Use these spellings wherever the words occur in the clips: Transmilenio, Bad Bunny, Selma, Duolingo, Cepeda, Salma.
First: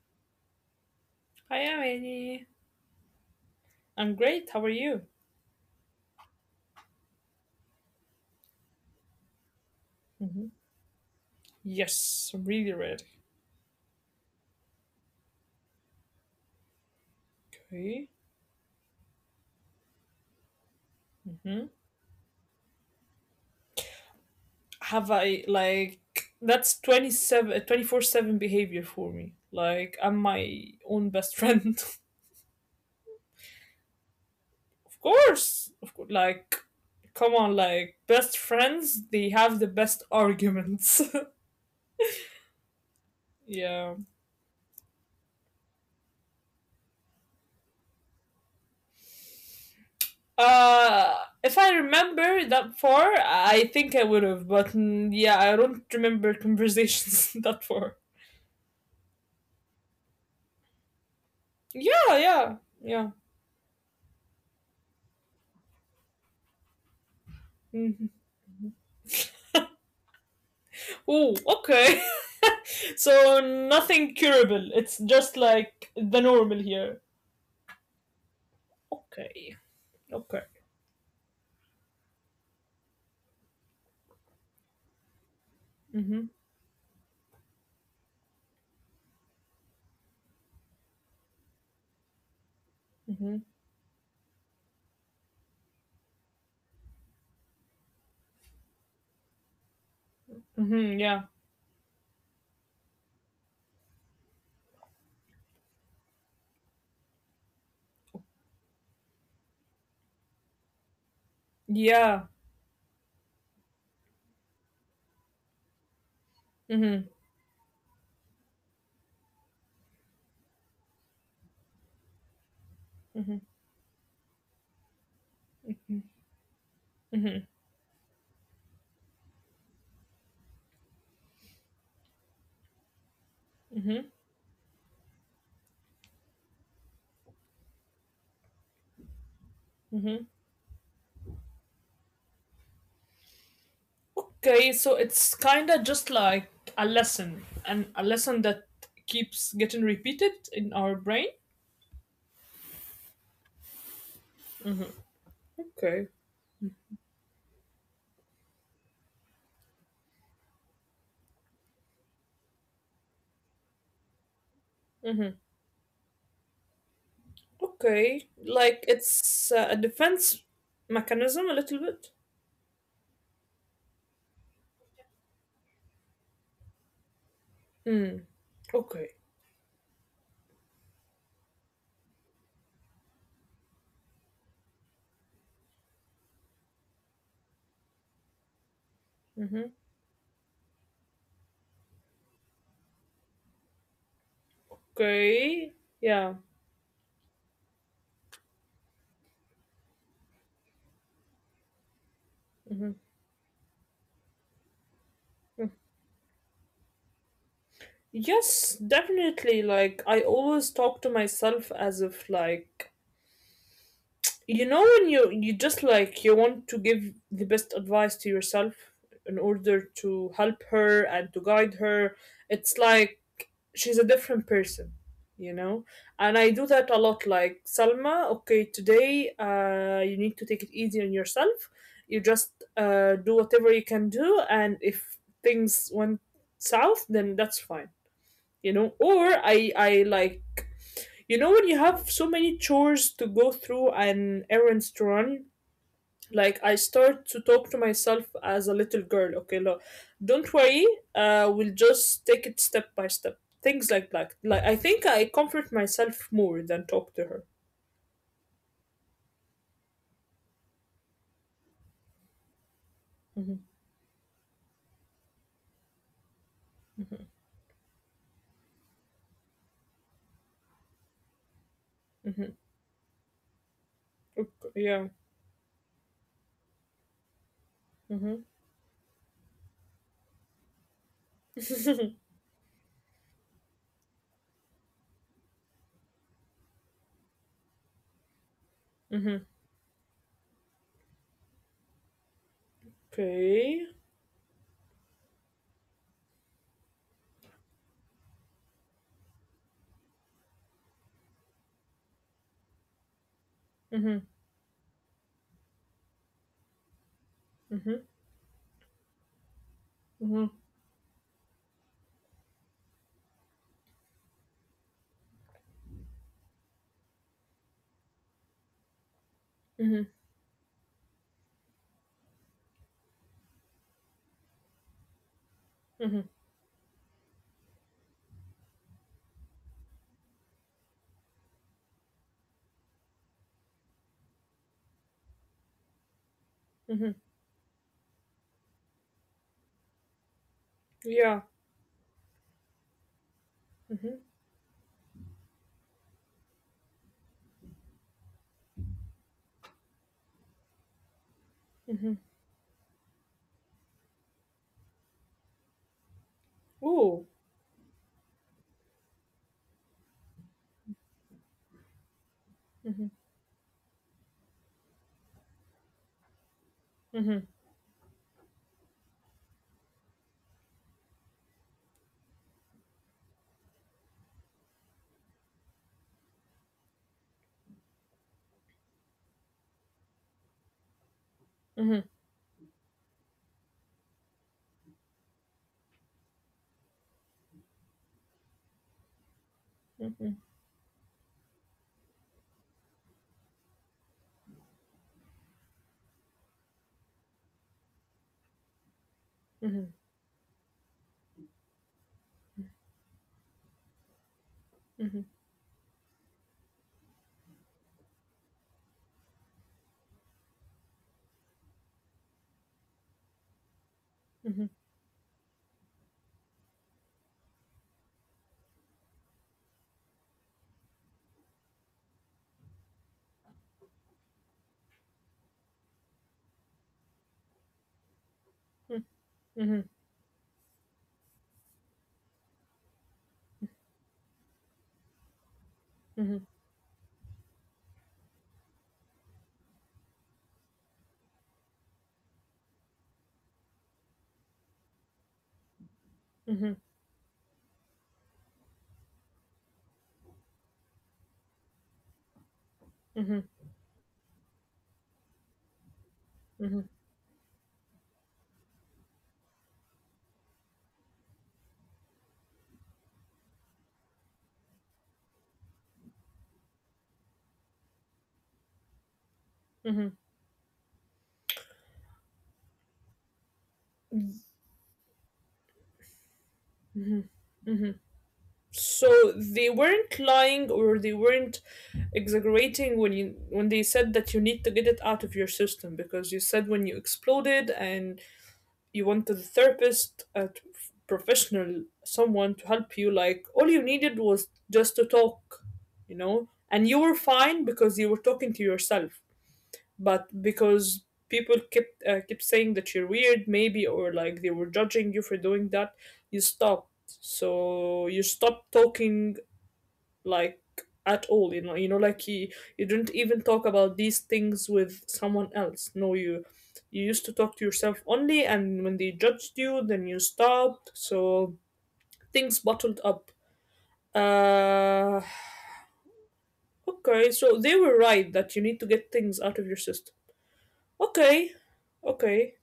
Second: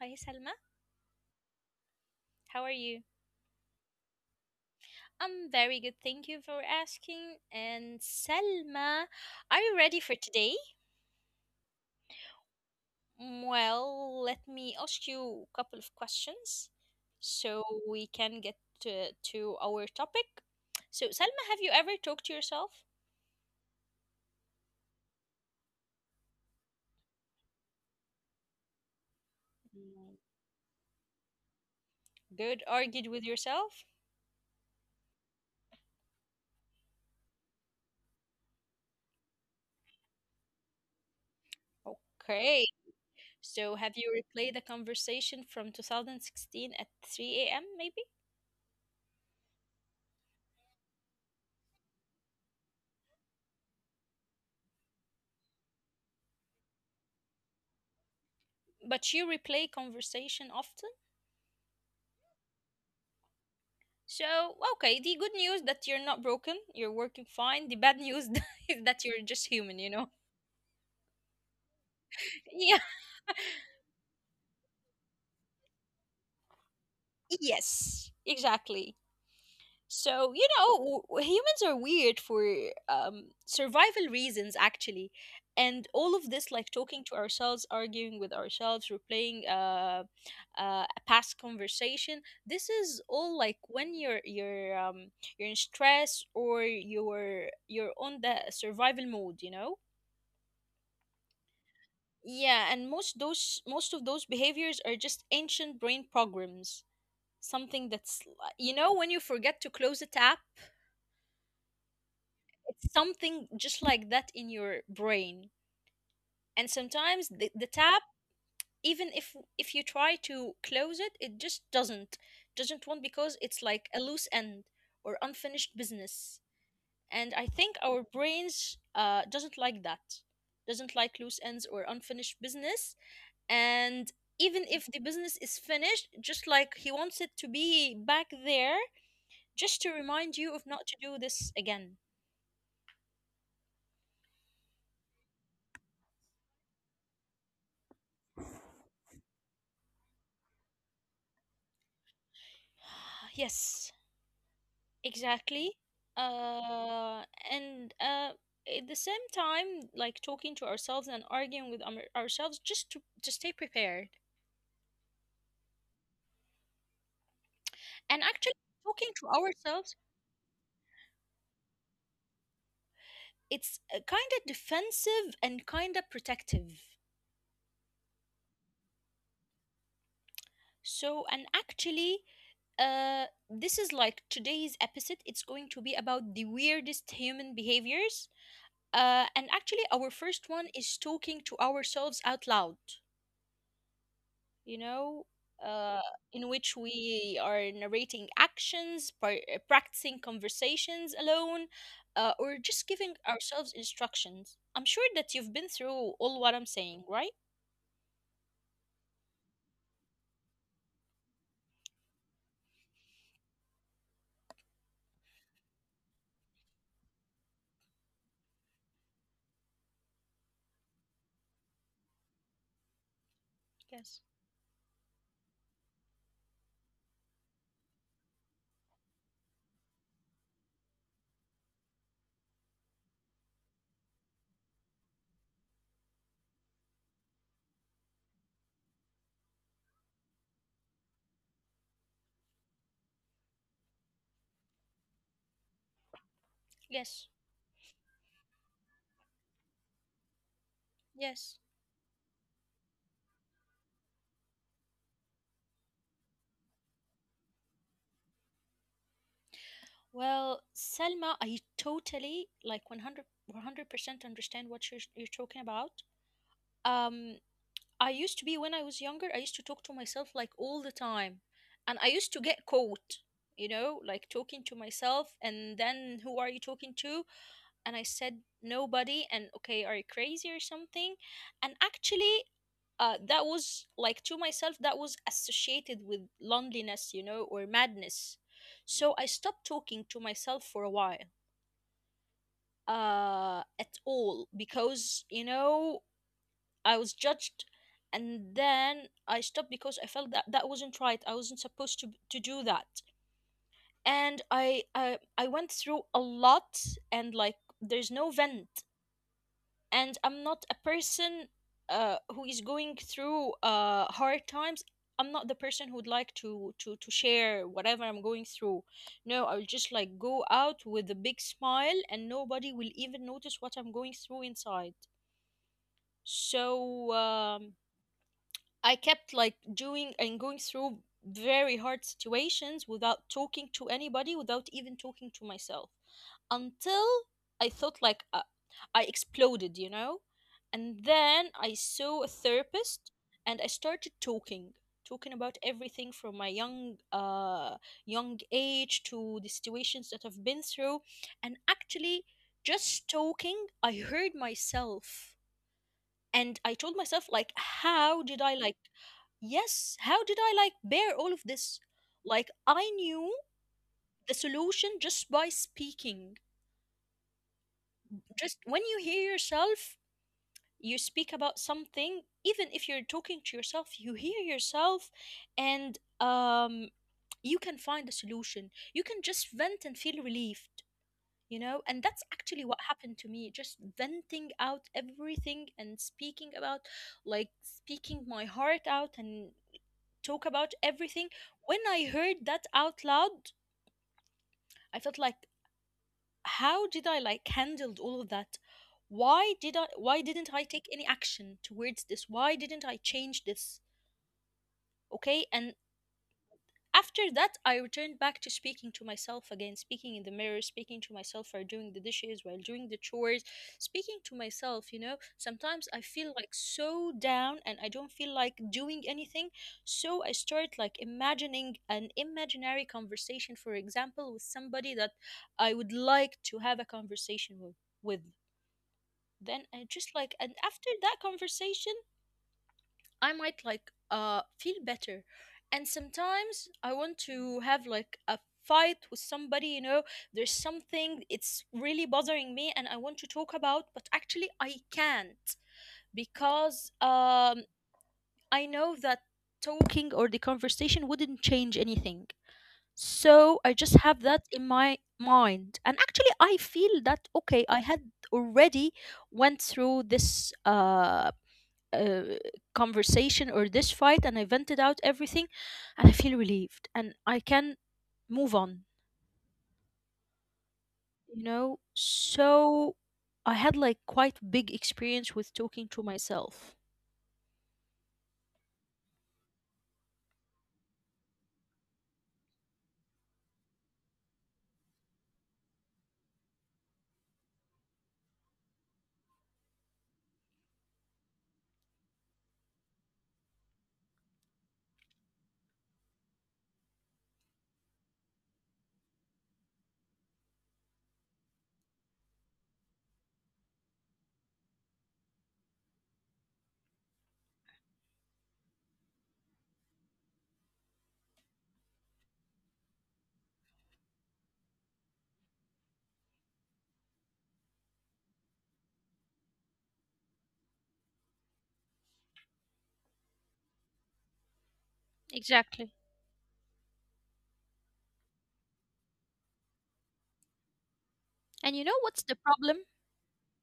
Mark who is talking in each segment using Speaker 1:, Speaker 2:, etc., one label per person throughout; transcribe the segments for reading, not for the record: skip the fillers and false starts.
Speaker 1: Hi, Selma.
Speaker 2: Hi, I'm Annie.
Speaker 1: How are you?
Speaker 2: I'm great. How are you?
Speaker 1: I'm very good. Thank you for asking. And Selma, are you ready for
Speaker 2: hmm
Speaker 1: today?
Speaker 2: Yes, I'm really ready.
Speaker 1: Well, let me ask you a couple of questions so we
Speaker 2: Okay.
Speaker 1: can get to our topic. So, Selma, have you ever talked to yourself?
Speaker 2: Have I, like, that's 27 7 behavior for me. Like,
Speaker 1: Mm.
Speaker 2: I'm my own best friend.
Speaker 1: Good. Argued with yourself?
Speaker 2: Of course. Of course. Like, come on, like, best friends, they have the best arguments.
Speaker 1: Okay. So
Speaker 2: Yeah.
Speaker 1: have you replayed the conversation from 2016 at 3 a.m. maybe?
Speaker 2: Uh, if I remember that far, I think I would have, but yeah, I don't remember conversations that far.
Speaker 1: But you replay conversation often?
Speaker 2: Yeah, yeah, yeah.
Speaker 1: So, okay, the good news that you're not broken, you're working fine. The bad news
Speaker 2: Mhm.
Speaker 1: is that you're just human, you know?
Speaker 2: Oh, okay.
Speaker 1: Yeah,
Speaker 2: So nothing curable. It's just like the normal here.
Speaker 1: yes, exactly.
Speaker 2: Okay.
Speaker 1: So, you
Speaker 2: Okay.
Speaker 1: know, humans are weird for survival reasons, actually. And all of this, like
Speaker 2: Mhm.
Speaker 1: talking to ourselves, arguing with ourselves, replaying a past conversation, this is all like
Speaker 2: Mhm.
Speaker 1: when you're in stress or you're on the survival mode, you know.
Speaker 2: Mhm. Yeah.
Speaker 1: Yeah, and most of those behaviors are just ancient brain programs. Something that's li- you know when you forget to close a tap,
Speaker 2: Yeah.
Speaker 1: it's something just like that in your brain. And sometimes the,
Speaker 2: Mhm.
Speaker 1: the tap, even if you try to close it, it just doesn't want, because it's
Speaker 2: Mhm.
Speaker 1: like a loose end or unfinished business. And I think
Speaker 2: Mhm.
Speaker 1: our brains doesn't like that, doesn't like loose ends or unfinished business. And
Speaker 2: Mhm.
Speaker 1: even if the business is finished, just like he wants it to be back there, just to remind you of
Speaker 2: Mhm.
Speaker 1: not to do this again.
Speaker 2: Okay. So it's kind of just like a lesson, and a lesson that keeps getting repeated in our brain.
Speaker 1: Yes. Exactly.
Speaker 2: Okay.
Speaker 1: Uh, and At the same time, like talking to ourselves and arguing with ourselves just to stay prepared.
Speaker 2: Mhm.
Speaker 1: And actually,
Speaker 2: Okay.
Speaker 1: talking to
Speaker 2: Like
Speaker 1: ourselves,
Speaker 2: it's a defense mechanism a little bit.
Speaker 1: it's kind of defensive and kind of protective.
Speaker 2: Mm. Okay.
Speaker 1: So, and actually, this is like today's episode. It's going to be about the weirdest human behaviors. And actually, our
Speaker 2: Mhm.
Speaker 1: first one is talking to ourselves out loud. You know, uh,
Speaker 2: Okay.
Speaker 1: in which
Speaker 2: Yeah.
Speaker 1: we are narrating actions, practicing conversations alone, or just giving ourselves instructions. I'm sure that you've been through all what I'm saying, right?
Speaker 2: Yes, definitely. Like, I always talk to myself as if, like, you know, when you just like, you want to give the best advice to yourself in order to help her and to guide her. It's like
Speaker 1: Yes.
Speaker 2: she's a different person, you know? And I do that a lot. Like, Salma, okay, today you need to take it easy on yourself. You just do whatever you can do, and if things went south, then that's fine, you know. Or I like, you know, when you have so many chores to go through and errands to run,
Speaker 1: Yes.
Speaker 2: like, I start to talk to myself as a little girl. Okay, look,
Speaker 1: Yes.
Speaker 2: don't worry, we'll just take it step by step, things like that. Like, I think I comfort myself more than talk to her.
Speaker 1: Well, Selma, I totally like 100 percent understand what you're talking about. Um, I used to be when I was younger, I used to talk to myself like all the time. And I used to get caught, you know, like talking to myself. And
Speaker 2: Okay,
Speaker 1: then who are
Speaker 2: yeah.
Speaker 1: you talking to? And I said, nobody. And
Speaker 2: Mm-hmm,
Speaker 1: okay, are you crazy or something? And actually, that was like to myself, that was associated with loneliness, you know, or madness. So I stopped talking to myself
Speaker 2: mm-hmm.
Speaker 1: for a while at all, because
Speaker 2: Okay.
Speaker 1: you know I was judged, and then I stopped because I felt that that wasn't right. I wasn't supposed to do that, and I
Speaker 2: Mm-hmm,
Speaker 1: went through a lot, and like there's no vent,
Speaker 2: mm-hmm,
Speaker 1: and I'm not a person
Speaker 2: mm-hmm,
Speaker 1: who is going through hard times. I'm not the person who would like to share whatever I'm going through. No, I'll just like go out with a
Speaker 2: mm-hmm,
Speaker 1: big smile, and nobody will even notice what I'm going through inside. So.
Speaker 2: mm-hmm,
Speaker 1: I kept like doing and going through very hard situations without talking to anybody, without even talking to myself, until I thought like
Speaker 2: mm-hmm.
Speaker 1: I exploded, you know? And then I saw a
Speaker 2: Yeah.
Speaker 1: therapist, and I started talking, talking
Speaker 2: Mm-hmm,
Speaker 1: about everything from my young age to the situations that I've been through. And actually, just
Speaker 2: mm-hmm.
Speaker 1: talking, I heard myself and I told myself like, how did I
Speaker 2: Ooh.
Speaker 1: like, yes, how did I like bear all of this? Like I knew the
Speaker 2: Mm-hmm,
Speaker 1: solution just by speaking. Just
Speaker 2: mm-hmm,
Speaker 1: when you hear yourself, you speak about something, even if you're talking to yourself, you hear yourself. And um, you can find a solution, you can just vent and feel relieved, you know. And that's actually what happened
Speaker 2: mm-hmm,
Speaker 1: to
Speaker 2: mm-hmm,
Speaker 1: me, just venting out everything and speaking about, like, speaking my heart out and talk about everything.
Speaker 2: mm-hmm,
Speaker 1: When I heard that out loud, I felt like, how did I like handled all of that? Why did I? Why didn't I take any action towards this? Why didn't I change this? Okay, and
Speaker 2: mm-hmm.
Speaker 1: after that, I returned back to speaking to myself again, speaking in the mirror, speaking to myself while doing the dishes, while doing the chores, speaking to myself. You know, sometimes
Speaker 2: Mm-hmm.
Speaker 1: I feel like so down and I don't feel like doing anything. So I start like imagining an imaginary conversation, for example, with somebody that I would like to have a conversation with. Then I just like, and after
Speaker 2: Mhm,
Speaker 1: that conversation, I might like feel better. And sometimes I want to
Speaker 2: mhm,
Speaker 1: have like a fight with somebody, you know, there's something it's really bothering me and I want to talk about, but actually I can't because
Speaker 2: mhm,
Speaker 1: I know that talking or the conversation wouldn't change anything. So I just have that in
Speaker 2: mhm,
Speaker 1: my mind. And actually I feel that okay, I had
Speaker 2: mhm,
Speaker 1: already went through this uh, conversation or this fight and I vented out everything and I feel relieved and I can move on, you
Speaker 2: mhm.
Speaker 1: know? So I had like quite big experience with talking to myself.
Speaker 2: So they weren't lying or they weren't exaggerating when you when they said that you need to get it out of your system, because you said when you exploded and you wanted a therapist, a professional, someone to help you. Like, all you needed was just to talk, you know, and you were fine because you were talking to yourself. But because people kept saying that you're weird, maybe, or like, they were judging you for doing that, you stopped. So you stopped talking, like, at all, you know. Like, you didn't even talk about these things with someone else. No, you used to talk to yourself only, and when they judged you, then you stopped. So things bottled up.
Speaker 1: Exactly.
Speaker 2: Uh okay so they were right that you need to get things out of your system.
Speaker 1: And you know what's the
Speaker 2: Okay.
Speaker 1: problem?
Speaker 2: Okay.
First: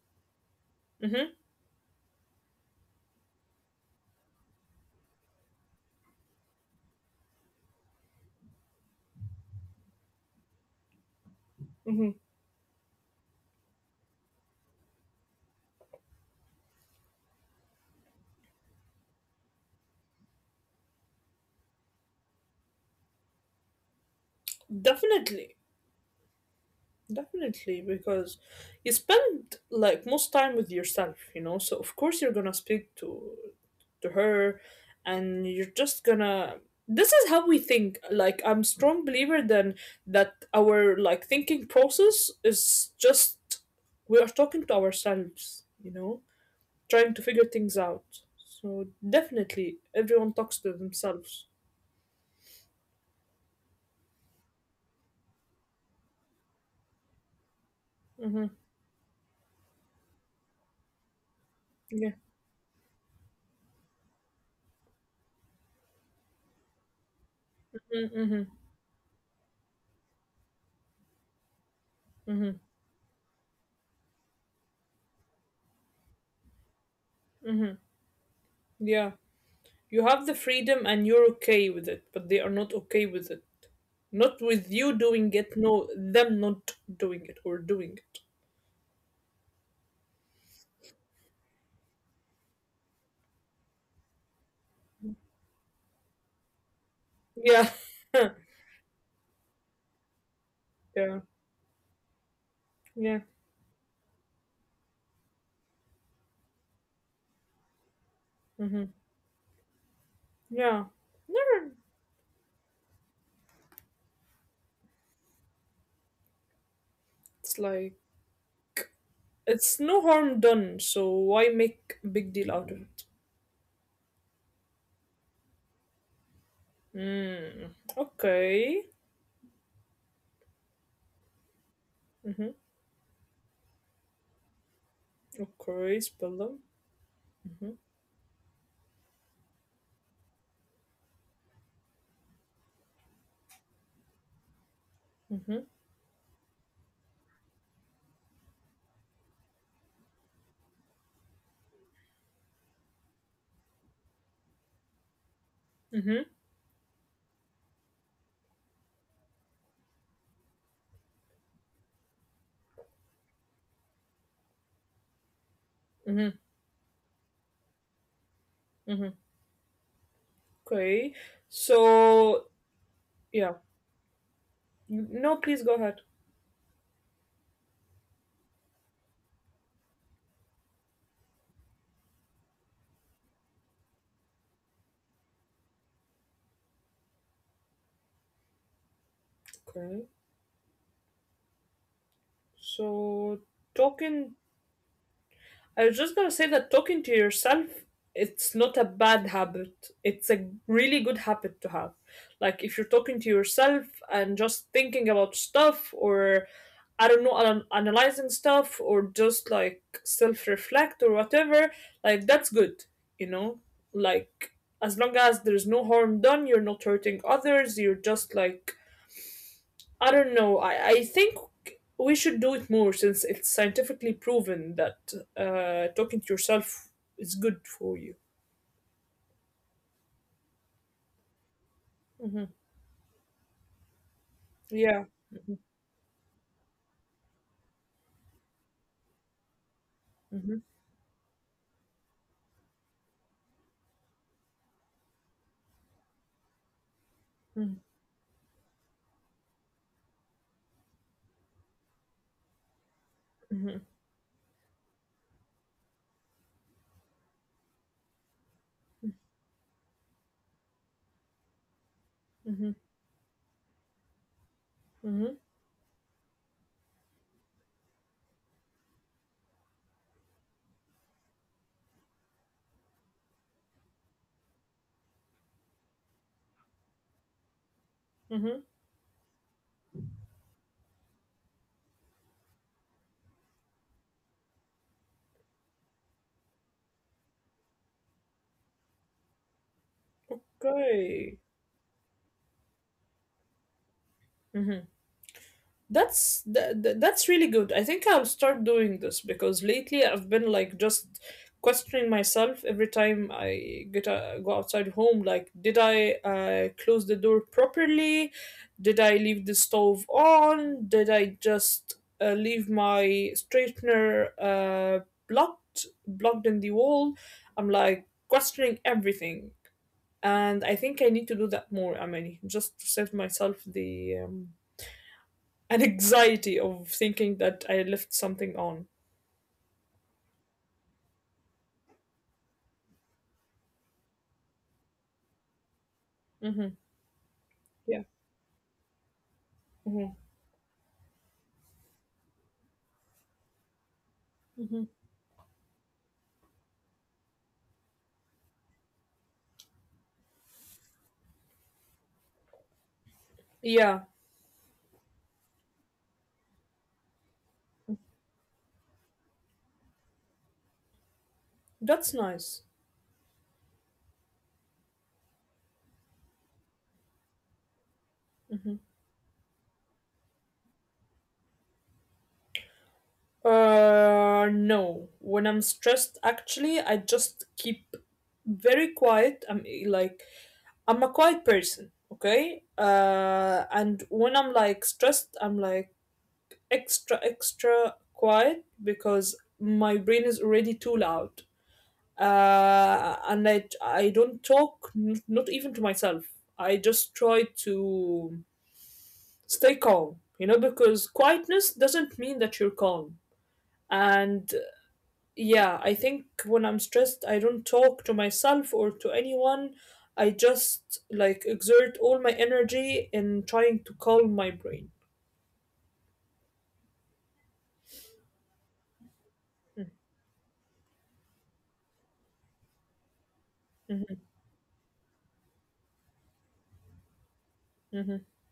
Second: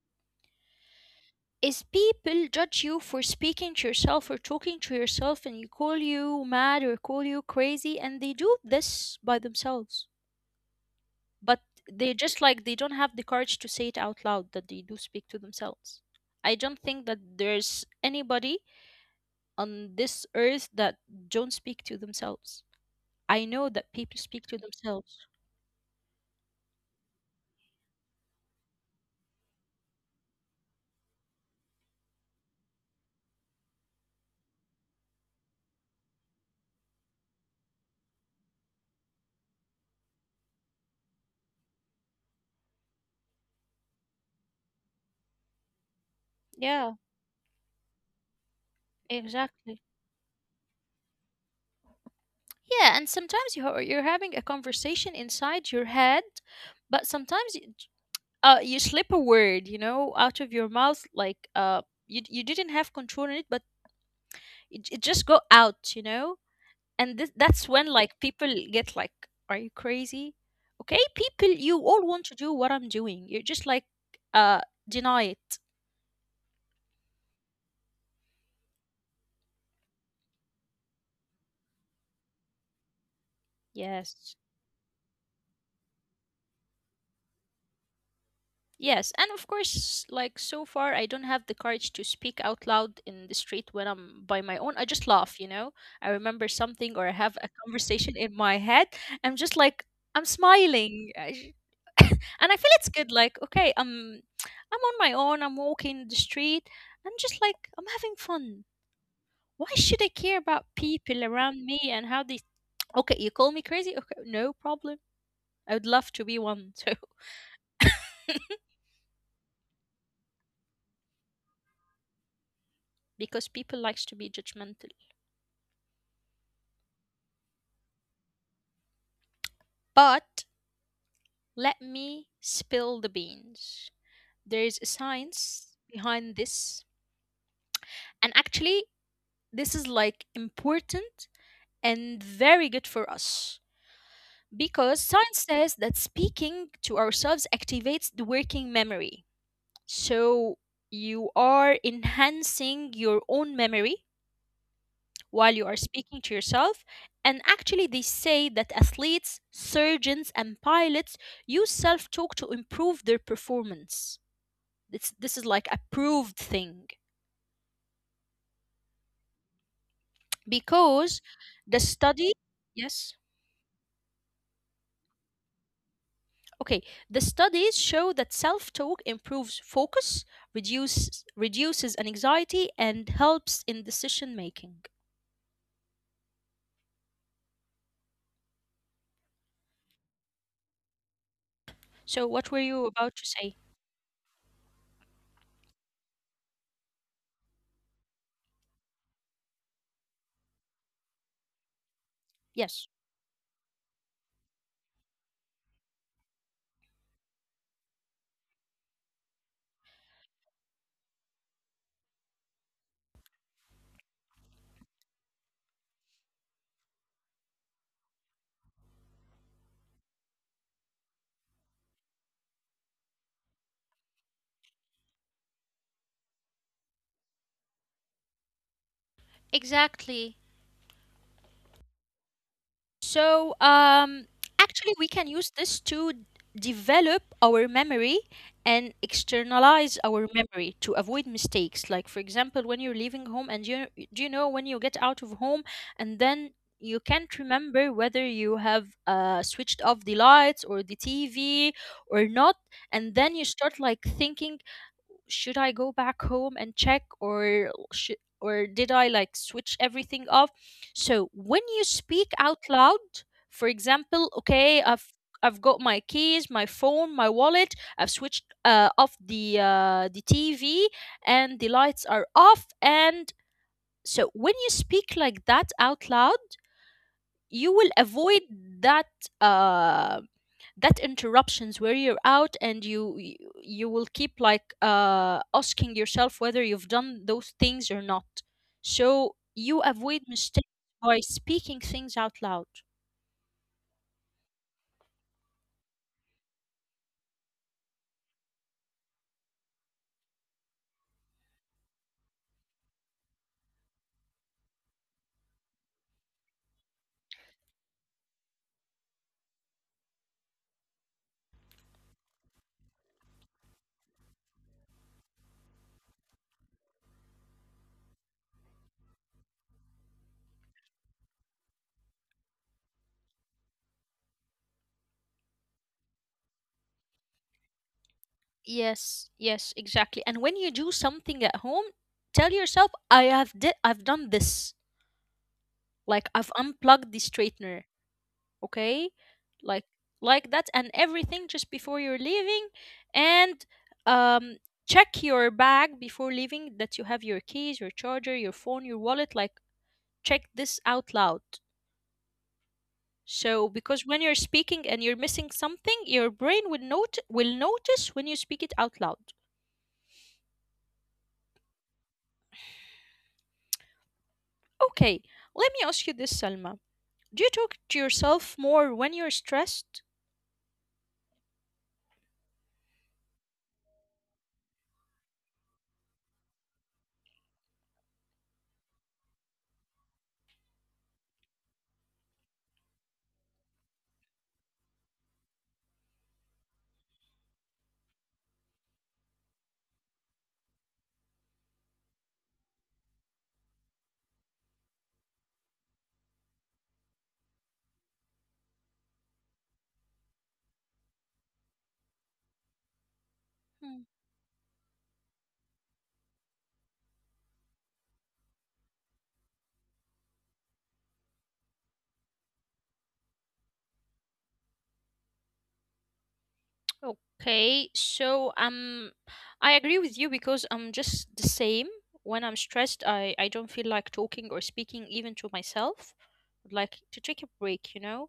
Speaker 2: Hmm.
Speaker 1: Is people judge you for speaking to yourself or talking to yourself and you call you mad or call you crazy and they do this by themselves. But
Speaker 2: Hmm.
Speaker 1: they just like they don't have the courage to say it out loud that they do speak to themselves. I don't think that there's anybody on this earth that don't speak to themselves. I know that people speak to
Speaker 2: Definitely,
Speaker 1: themselves.
Speaker 2: definitely, because you spend like most time with yourself, you know. So of course you're gonna speak to her, and you're just gonna. This is how we think. Like, I'm strong believer then that our, like, thinking process is just we are talking to ourselves, you know, trying to
Speaker 1: Yeah,
Speaker 2: figure things out. So definitely,
Speaker 1: exactly.
Speaker 2: everyone talks to themselves.
Speaker 1: Yeah, and sometimes you're having a conversation inside your head, but sometimes you,
Speaker 2: Mm-hmm.
Speaker 1: you slip a word you know out of your mouth, like
Speaker 2: Yeah.
Speaker 1: you, you didn't have control in it, but it just go out, you know. And that's when
Speaker 2: Mm-hmm.
Speaker 1: like people get like, are you crazy? Okay, people, you all
Speaker 2: Mm-hmm.
Speaker 1: want to do what I'm doing, you're just like uh deny it.
Speaker 2: Yeah. You have the freedom and you're okay with it, but they are not okay with it. Not
Speaker 1: Yes,
Speaker 2: with you doing it, no, them not doing it or doing it.
Speaker 1: yes. And of course, like so far I don't have the courage to speak out loud in the street when I'm by my own. I just laugh, you know. I remember something or I have
Speaker 2: Yeah.
Speaker 1: a conversation in my head, I'm just like I'm
Speaker 2: Yeah.
Speaker 1: smiling and I feel it's
Speaker 2: Yeah.
Speaker 1: good. Like okay, I'm on my own, I'm walking the street, I'm just like I'm having
Speaker 2: Hmm.
Speaker 1: fun. Why should I care
Speaker 2: Yeah.
Speaker 1: about people
Speaker 2: No,
Speaker 1: around me and how they. Okay, you call me crazy? Okay, no problem. I would love to be one too,
Speaker 2: it's like, it's no harm done, so why make a big deal out of it?
Speaker 1: because people likes to be judgmental.
Speaker 2: Mm. Okay.
Speaker 1: But let
Speaker 2: Mm-hmm.
Speaker 1: me spill the beans. There is a
Speaker 2: Okay,
Speaker 1: science
Speaker 2: spell them.
Speaker 1: behind this.
Speaker 2: Mm-hmm.
Speaker 1: And actually, this is like important and very good for us, because science
Speaker 2: Mm-hmm.
Speaker 1: says that speaking to ourselves activates the working memory. So you are enhancing your own memory while you are speaking
Speaker 2: Mm-hmm.
Speaker 1: to yourself. And actually, they say that athletes, surgeons, and pilots use self talk to improve their performance. This is like a proved
Speaker 2: Mm-hmm.
Speaker 1: thing
Speaker 2: Mm-hmm.
Speaker 1: because
Speaker 2: Okay.
Speaker 1: the study,
Speaker 2: So,
Speaker 1: yes,
Speaker 2: yeah. No, please go ahead.
Speaker 1: okay, the studies show that self talk improves focus, reduces anxiety, and helps in decision making.
Speaker 2: Okay.
Speaker 1: So, what were you about to
Speaker 2: So
Speaker 1: say?
Speaker 2: talking, I was just gonna say that talking to yourself, it's not a bad habit. It's a really good habit to have. Like, if you're
Speaker 1: Yes.
Speaker 2: talking to yourself and just thinking about stuff, or I don't know, analyzing stuff, or just like self reflect or whatever, like, that's good, you know? Like, as long as there's no harm done, you're not hurting others, you're just like, I don't know. I think we should do it more since it's scientifically proven that talking to yourself is good for you.
Speaker 1: Exactly.
Speaker 2: Hmm.
Speaker 1: So,
Speaker 2: Yeah.
Speaker 1: actually, we can use this to develop our memory and externalize our
Speaker 2: Mm-hmm.
Speaker 1: memory to avoid mistakes. Like, for example, when you're leaving home, and you, do you know when you get out of home, and then you can't
Speaker 2: Mm-hmm.
Speaker 1: remember whether you have switched off the lights or the TV or not, and then you
Speaker 2: Mm-hmm.
Speaker 1: start like thinking, should I go back home and check, or should, or did I like switch everything off? So when you speak
Speaker 2: Mm-hmm.
Speaker 1: out loud, for example, okay,
Speaker 2: Mm-hmm.
Speaker 1: I've got my keys, my phone, my wallet. I've switched off the TV and the lights are off. And so when you speak like that out loud, you will
Speaker 2: Mm-hmm.
Speaker 1: avoid that, um, that interruptions where you're out and you will keep like asking yourself whether you've done those things or not, so you avoid mistakes
Speaker 2: Great.
Speaker 1: by speaking things out loud.
Speaker 2: Mm-hmm. That's really good. I think I'll start doing this because lately I've been, like, just questioning myself every time I get go outside home. Like, did I close the door properly? Did I leave the stove on? Did I just leave my straightener blocked in the wall? I'm like questioning everything, and I think I need to do that more, Amani, just to save myself the. An anxiety of thinking that I left something on.
Speaker 1: Yes, yes, exactly. And when you do something at home, tell yourself I have I've done this, like
Speaker 2: Hmm
Speaker 1: I've unplugged the
Speaker 2: Yeah.
Speaker 1: straightener, okay, like
Speaker 2: hmm
Speaker 1: like that, and everything just before you're leaving. And um
Speaker 2: hmm
Speaker 1: check your bag before leaving that you have your keys, your charger, your phone, your wallet, like check this out loud. So
Speaker 2: Yeah,
Speaker 1: because when you're speaking and you're missing something, your brain will note will notice when you speak it out loud.
Speaker 2: that's nice.
Speaker 1: Okay, let me ask you this, Salma, do you talk to
Speaker 2: hmm
Speaker 1: yourself more when you're stressed?
Speaker 2: No, when I'm stressed, actually, I just keep very quiet. I'm a quiet person, okay? And when I'm, like, stressed, I'm like extra, extra quiet because my brain is already too loud. And I don't talk, not even to myself. I just try to stay calm, you know, because quietness doesn't mean that you're calm.
Speaker 1: Hmm.
Speaker 2: And yeah, I think when I'm stressed, I don't talk to myself or to anyone. I just like exert all my energy in trying to calm my brain.
Speaker 1: Okay, so um, I agree with you because I'm just the same. When I'm stressed, I don't feel like talking or speaking even to myself. I'd like to take a break, you
Speaker 2: Hmm.
Speaker 1: know,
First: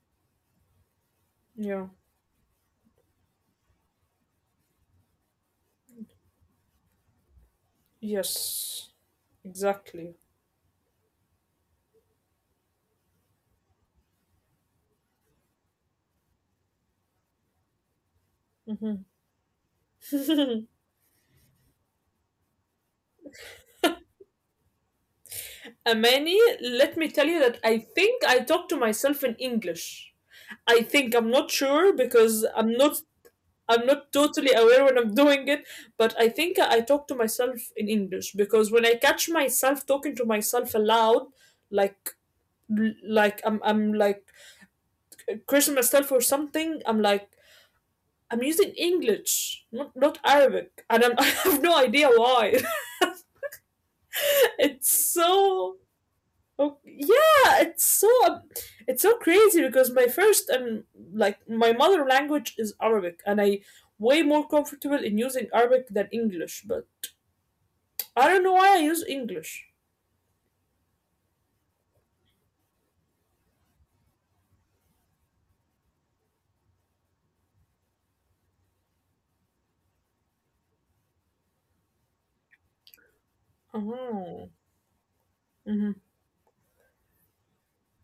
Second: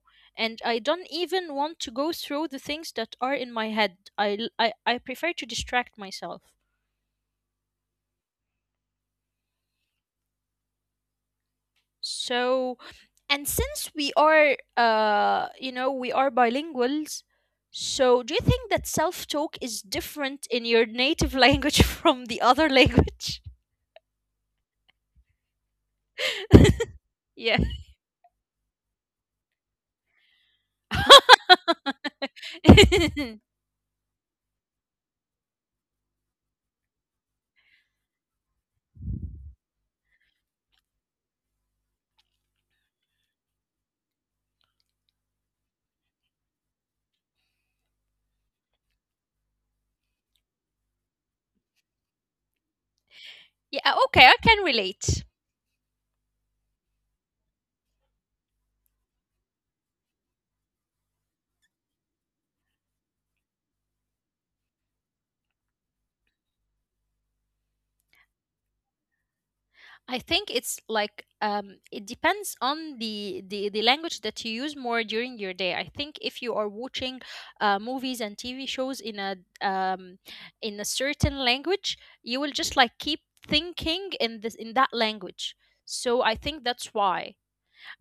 Speaker 1: and I don't even want
Speaker 2: Yeah.
Speaker 1: to go through the things that are in my head. I l- I prefer to distract myself.
Speaker 2: Yes. Exactly.
Speaker 1: So, and since we are you know, we are bilinguals, so do you think that
Speaker 2: hmm
Speaker 1: self-talk is different in your native language from the other language?
Speaker 2: Amani, let me tell you
Speaker 1: Yeah.
Speaker 2: that I think I talk to myself in English. I think I'm not sure because I'm not I'm not totally aware when I'm doing it, but I think I talk to myself in English because when I catch myself talking to myself aloud, like, I'm like cursing myself or something, I'm using English, not Arabic, and I'm, I have no idea why.
Speaker 1: Yeah, okay, I can
Speaker 2: it's
Speaker 1: relate.
Speaker 2: so Oh yeah, it's so crazy because my first and like, my mother language is Arabic, and I way more comfortable in using Arabic than English. But I don't know why I use English.
Speaker 1: I think it's like it depends on the, the language that you use more during your day. I think if you are watching movies and TV shows um in a certain language, you will just like keep thinking in
Speaker 2: Oh,
Speaker 1: this in that language.
Speaker 2: hmm
Speaker 1: So I think that's why.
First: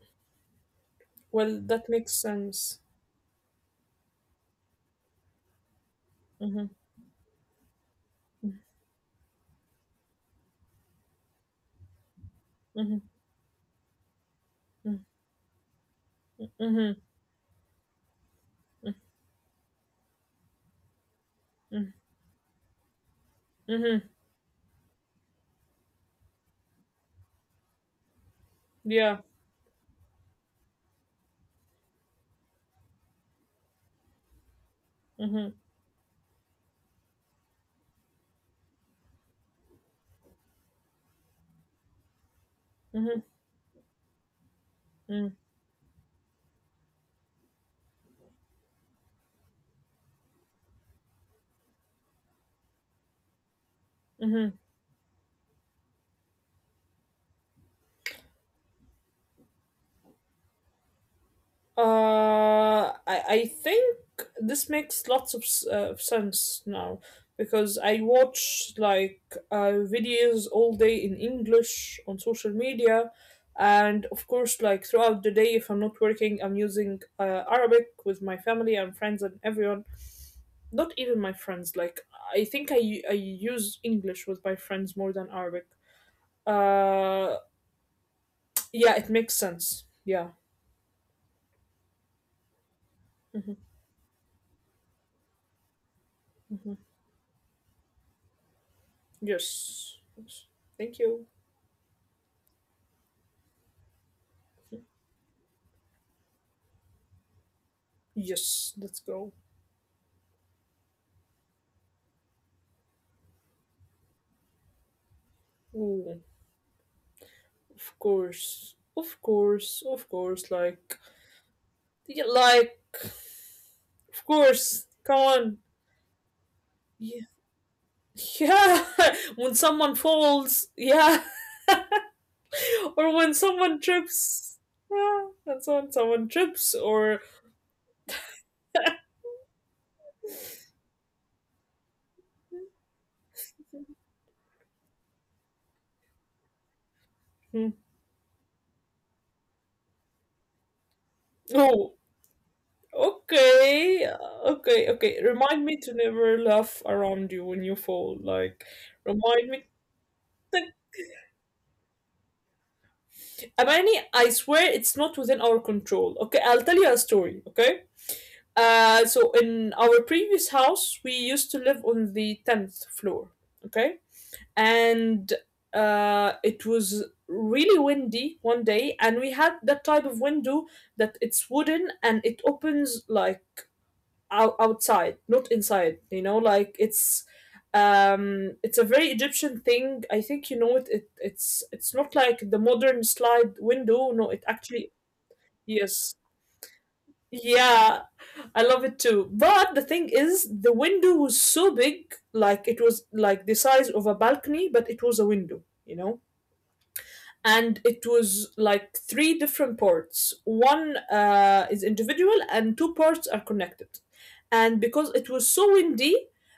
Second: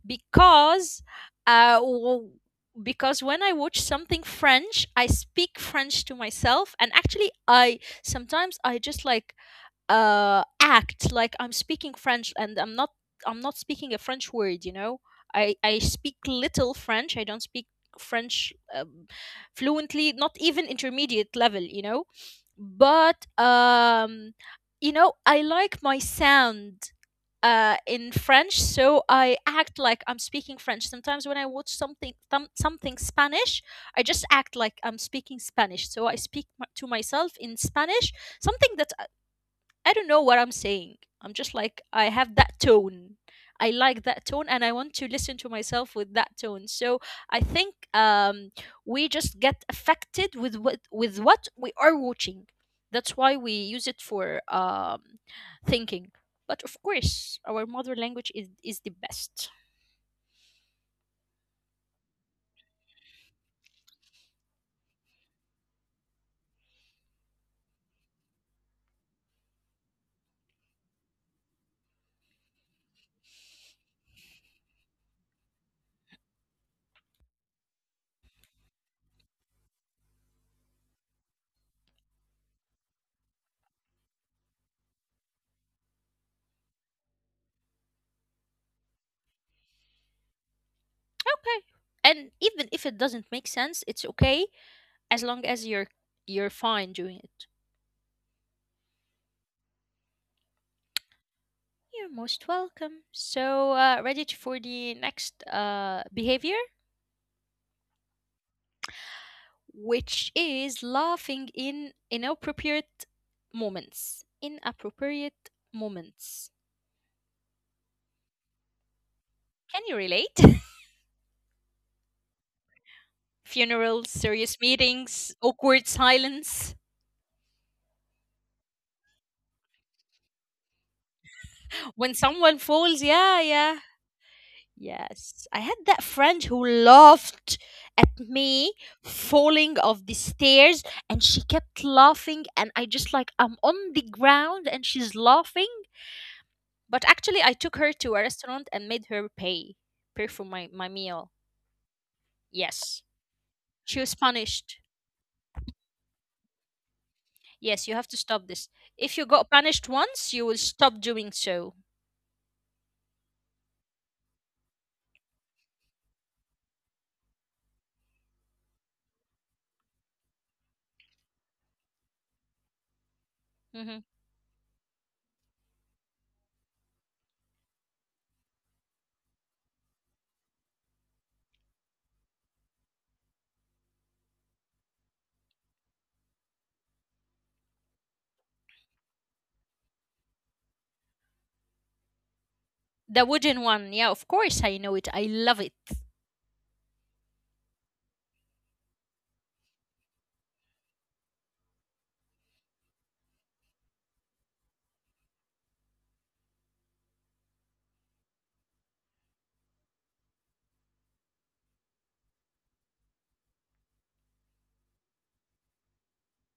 Speaker 1: because
Speaker 2: well,
Speaker 1: uh,
Speaker 2: that makes
Speaker 1: w-
Speaker 2: sense.
Speaker 1: because when I watch something French, I speak French to
Speaker 2: Mm-hmm,
Speaker 1: myself, and actually, I sometimes I just like act like I'm speaking French and I'm not.
Speaker 2: mm-hmm,
Speaker 1: I'm not speaking a French word. You
Speaker 2: mm-hmm,
Speaker 1: know, I speak little
Speaker 2: mm-hmm,
Speaker 1: French. I don't speak French fluently, not even intermediate level. You
Speaker 2: mm-hmm.
Speaker 1: know, but
Speaker 2: Mm-hmm.
Speaker 1: you know, I like my sound in French, so
Speaker 2: Yeah.
Speaker 1: I act like I'm speaking French. Sometimes when I watch something Spanish, I just act like I'm speaking
Speaker 2: Mm-hmm,
Speaker 1: Spanish. So I speak to myself in Spanish, something that I don't know what I'm saying. I'm just like, I have that tone.
Speaker 2: mm-hmm,
Speaker 1: I like that tone and I want to listen to myself with that tone. So I think we just get affected with what we are watching. That's why we use it for
Speaker 2: mm-hmm.
Speaker 1: thinking. But of course, our mother language is the best.
Speaker 2: I think this makes lots of sense now because I watch, like, videos all day in English on social media, and of course, like, throughout the day, if I'm not working, I'm using Arabic with my family and friends and everyone. Not even my friends. Like, I think I use English with my friends more than Arabic. Uh, yeah, it makes sense. Yeah.
Speaker 1: Okay. And even if it doesn't make sense, it's okay as long as you're fine doing it.
Speaker 2: Yes. Yes. Thank you.
Speaker 1: You're most welcome. So, ready for the next behavior,
Speaker 2: Yes, let's go.
Speaker 1: which is laughing in inappropriate moments. Inappropriate
Speaker 2: Ooh,
Speaker 1: moments.
Speaker 2: of course. Of
Speaker 1: Can
Speaker 2: course,
Speaker 1: you
Speaker 2: of course,
Speaker 1: relate?
Speaker 2: like, yeah, like,
Speaker 1: Funerals,
Speaker 2: of
Speaker 1: serious
Speaker 2: course. Come
Speaker 1: meetings,
Speaker 2: on.
Speaker 1: awkward silence.
Speaker 2: Yeah. Yeah. When someone falls, yeah,
Speaker 1: When someone falls,
Speaker 2: or when
Speaker 1: yeah, yeah.
Speaker 2: someone trips. Yeah,
Speaker 1: Yes, I
Speaker 2: that's
Speaker 1: had
Speaker 2: when
Speaker 1: that
Speaker 2: someone
Speaker 1: friend who
Speaker 2: trips or...
Speaker 1: laughed at me falling off the stairs and she kept laughing and I just like I'm on the ground and she's laughing. But actually, I
Speaker 2: Hmm.
Speaker 1: took her to a restaurant and made her pay, pay for my meal.
Speaker 2: Oh,
Speaker 1: Yes. She
Speaker 2: okay.
Speaker 1: was punished.
Speaker 2: Okay, okay. Remind me to never laugh around you when you
Speaker 1: Yes, you have to
Speaker 2: fall.
Speaker 1: stop
Speaker 2: Like
Speaker 1: this. If you got
Speaker 2: remind me
Speaker 1: punished once, you will
Speaker 2: Like,
Speaker 1: stop doing so.
Speaker 2: Amani, I swear it's not within our control. Okay, I'll tell you a story, okay? So in our previous house, we used to live on the 10th floor, okay?
Speaker 1: Hmm.
Speaker 2: And it was really windy one day, and we had that type of window that it's wooden and it opens like outside, not inside, you know, like it's a very egyptian thing, I think, you know. It's not like the modern
Speaker 1: The
Speaker 2: slide
Speaker 1: wooden one. Yeah,
Speaker 2: window.
Speaker 1: of
Speaker 2: No, it
Speaker 1: course, I
Speaker 2: actually...
Speaker 1: know it. I love it.
Speaker 2: Yes, yeah, I love it too. But the thing is, the window was so big, like it was like the size of a balcony, but it was a window, you know? And it was like three different parts. One is individual, and two parts are connected. And because it was so windy,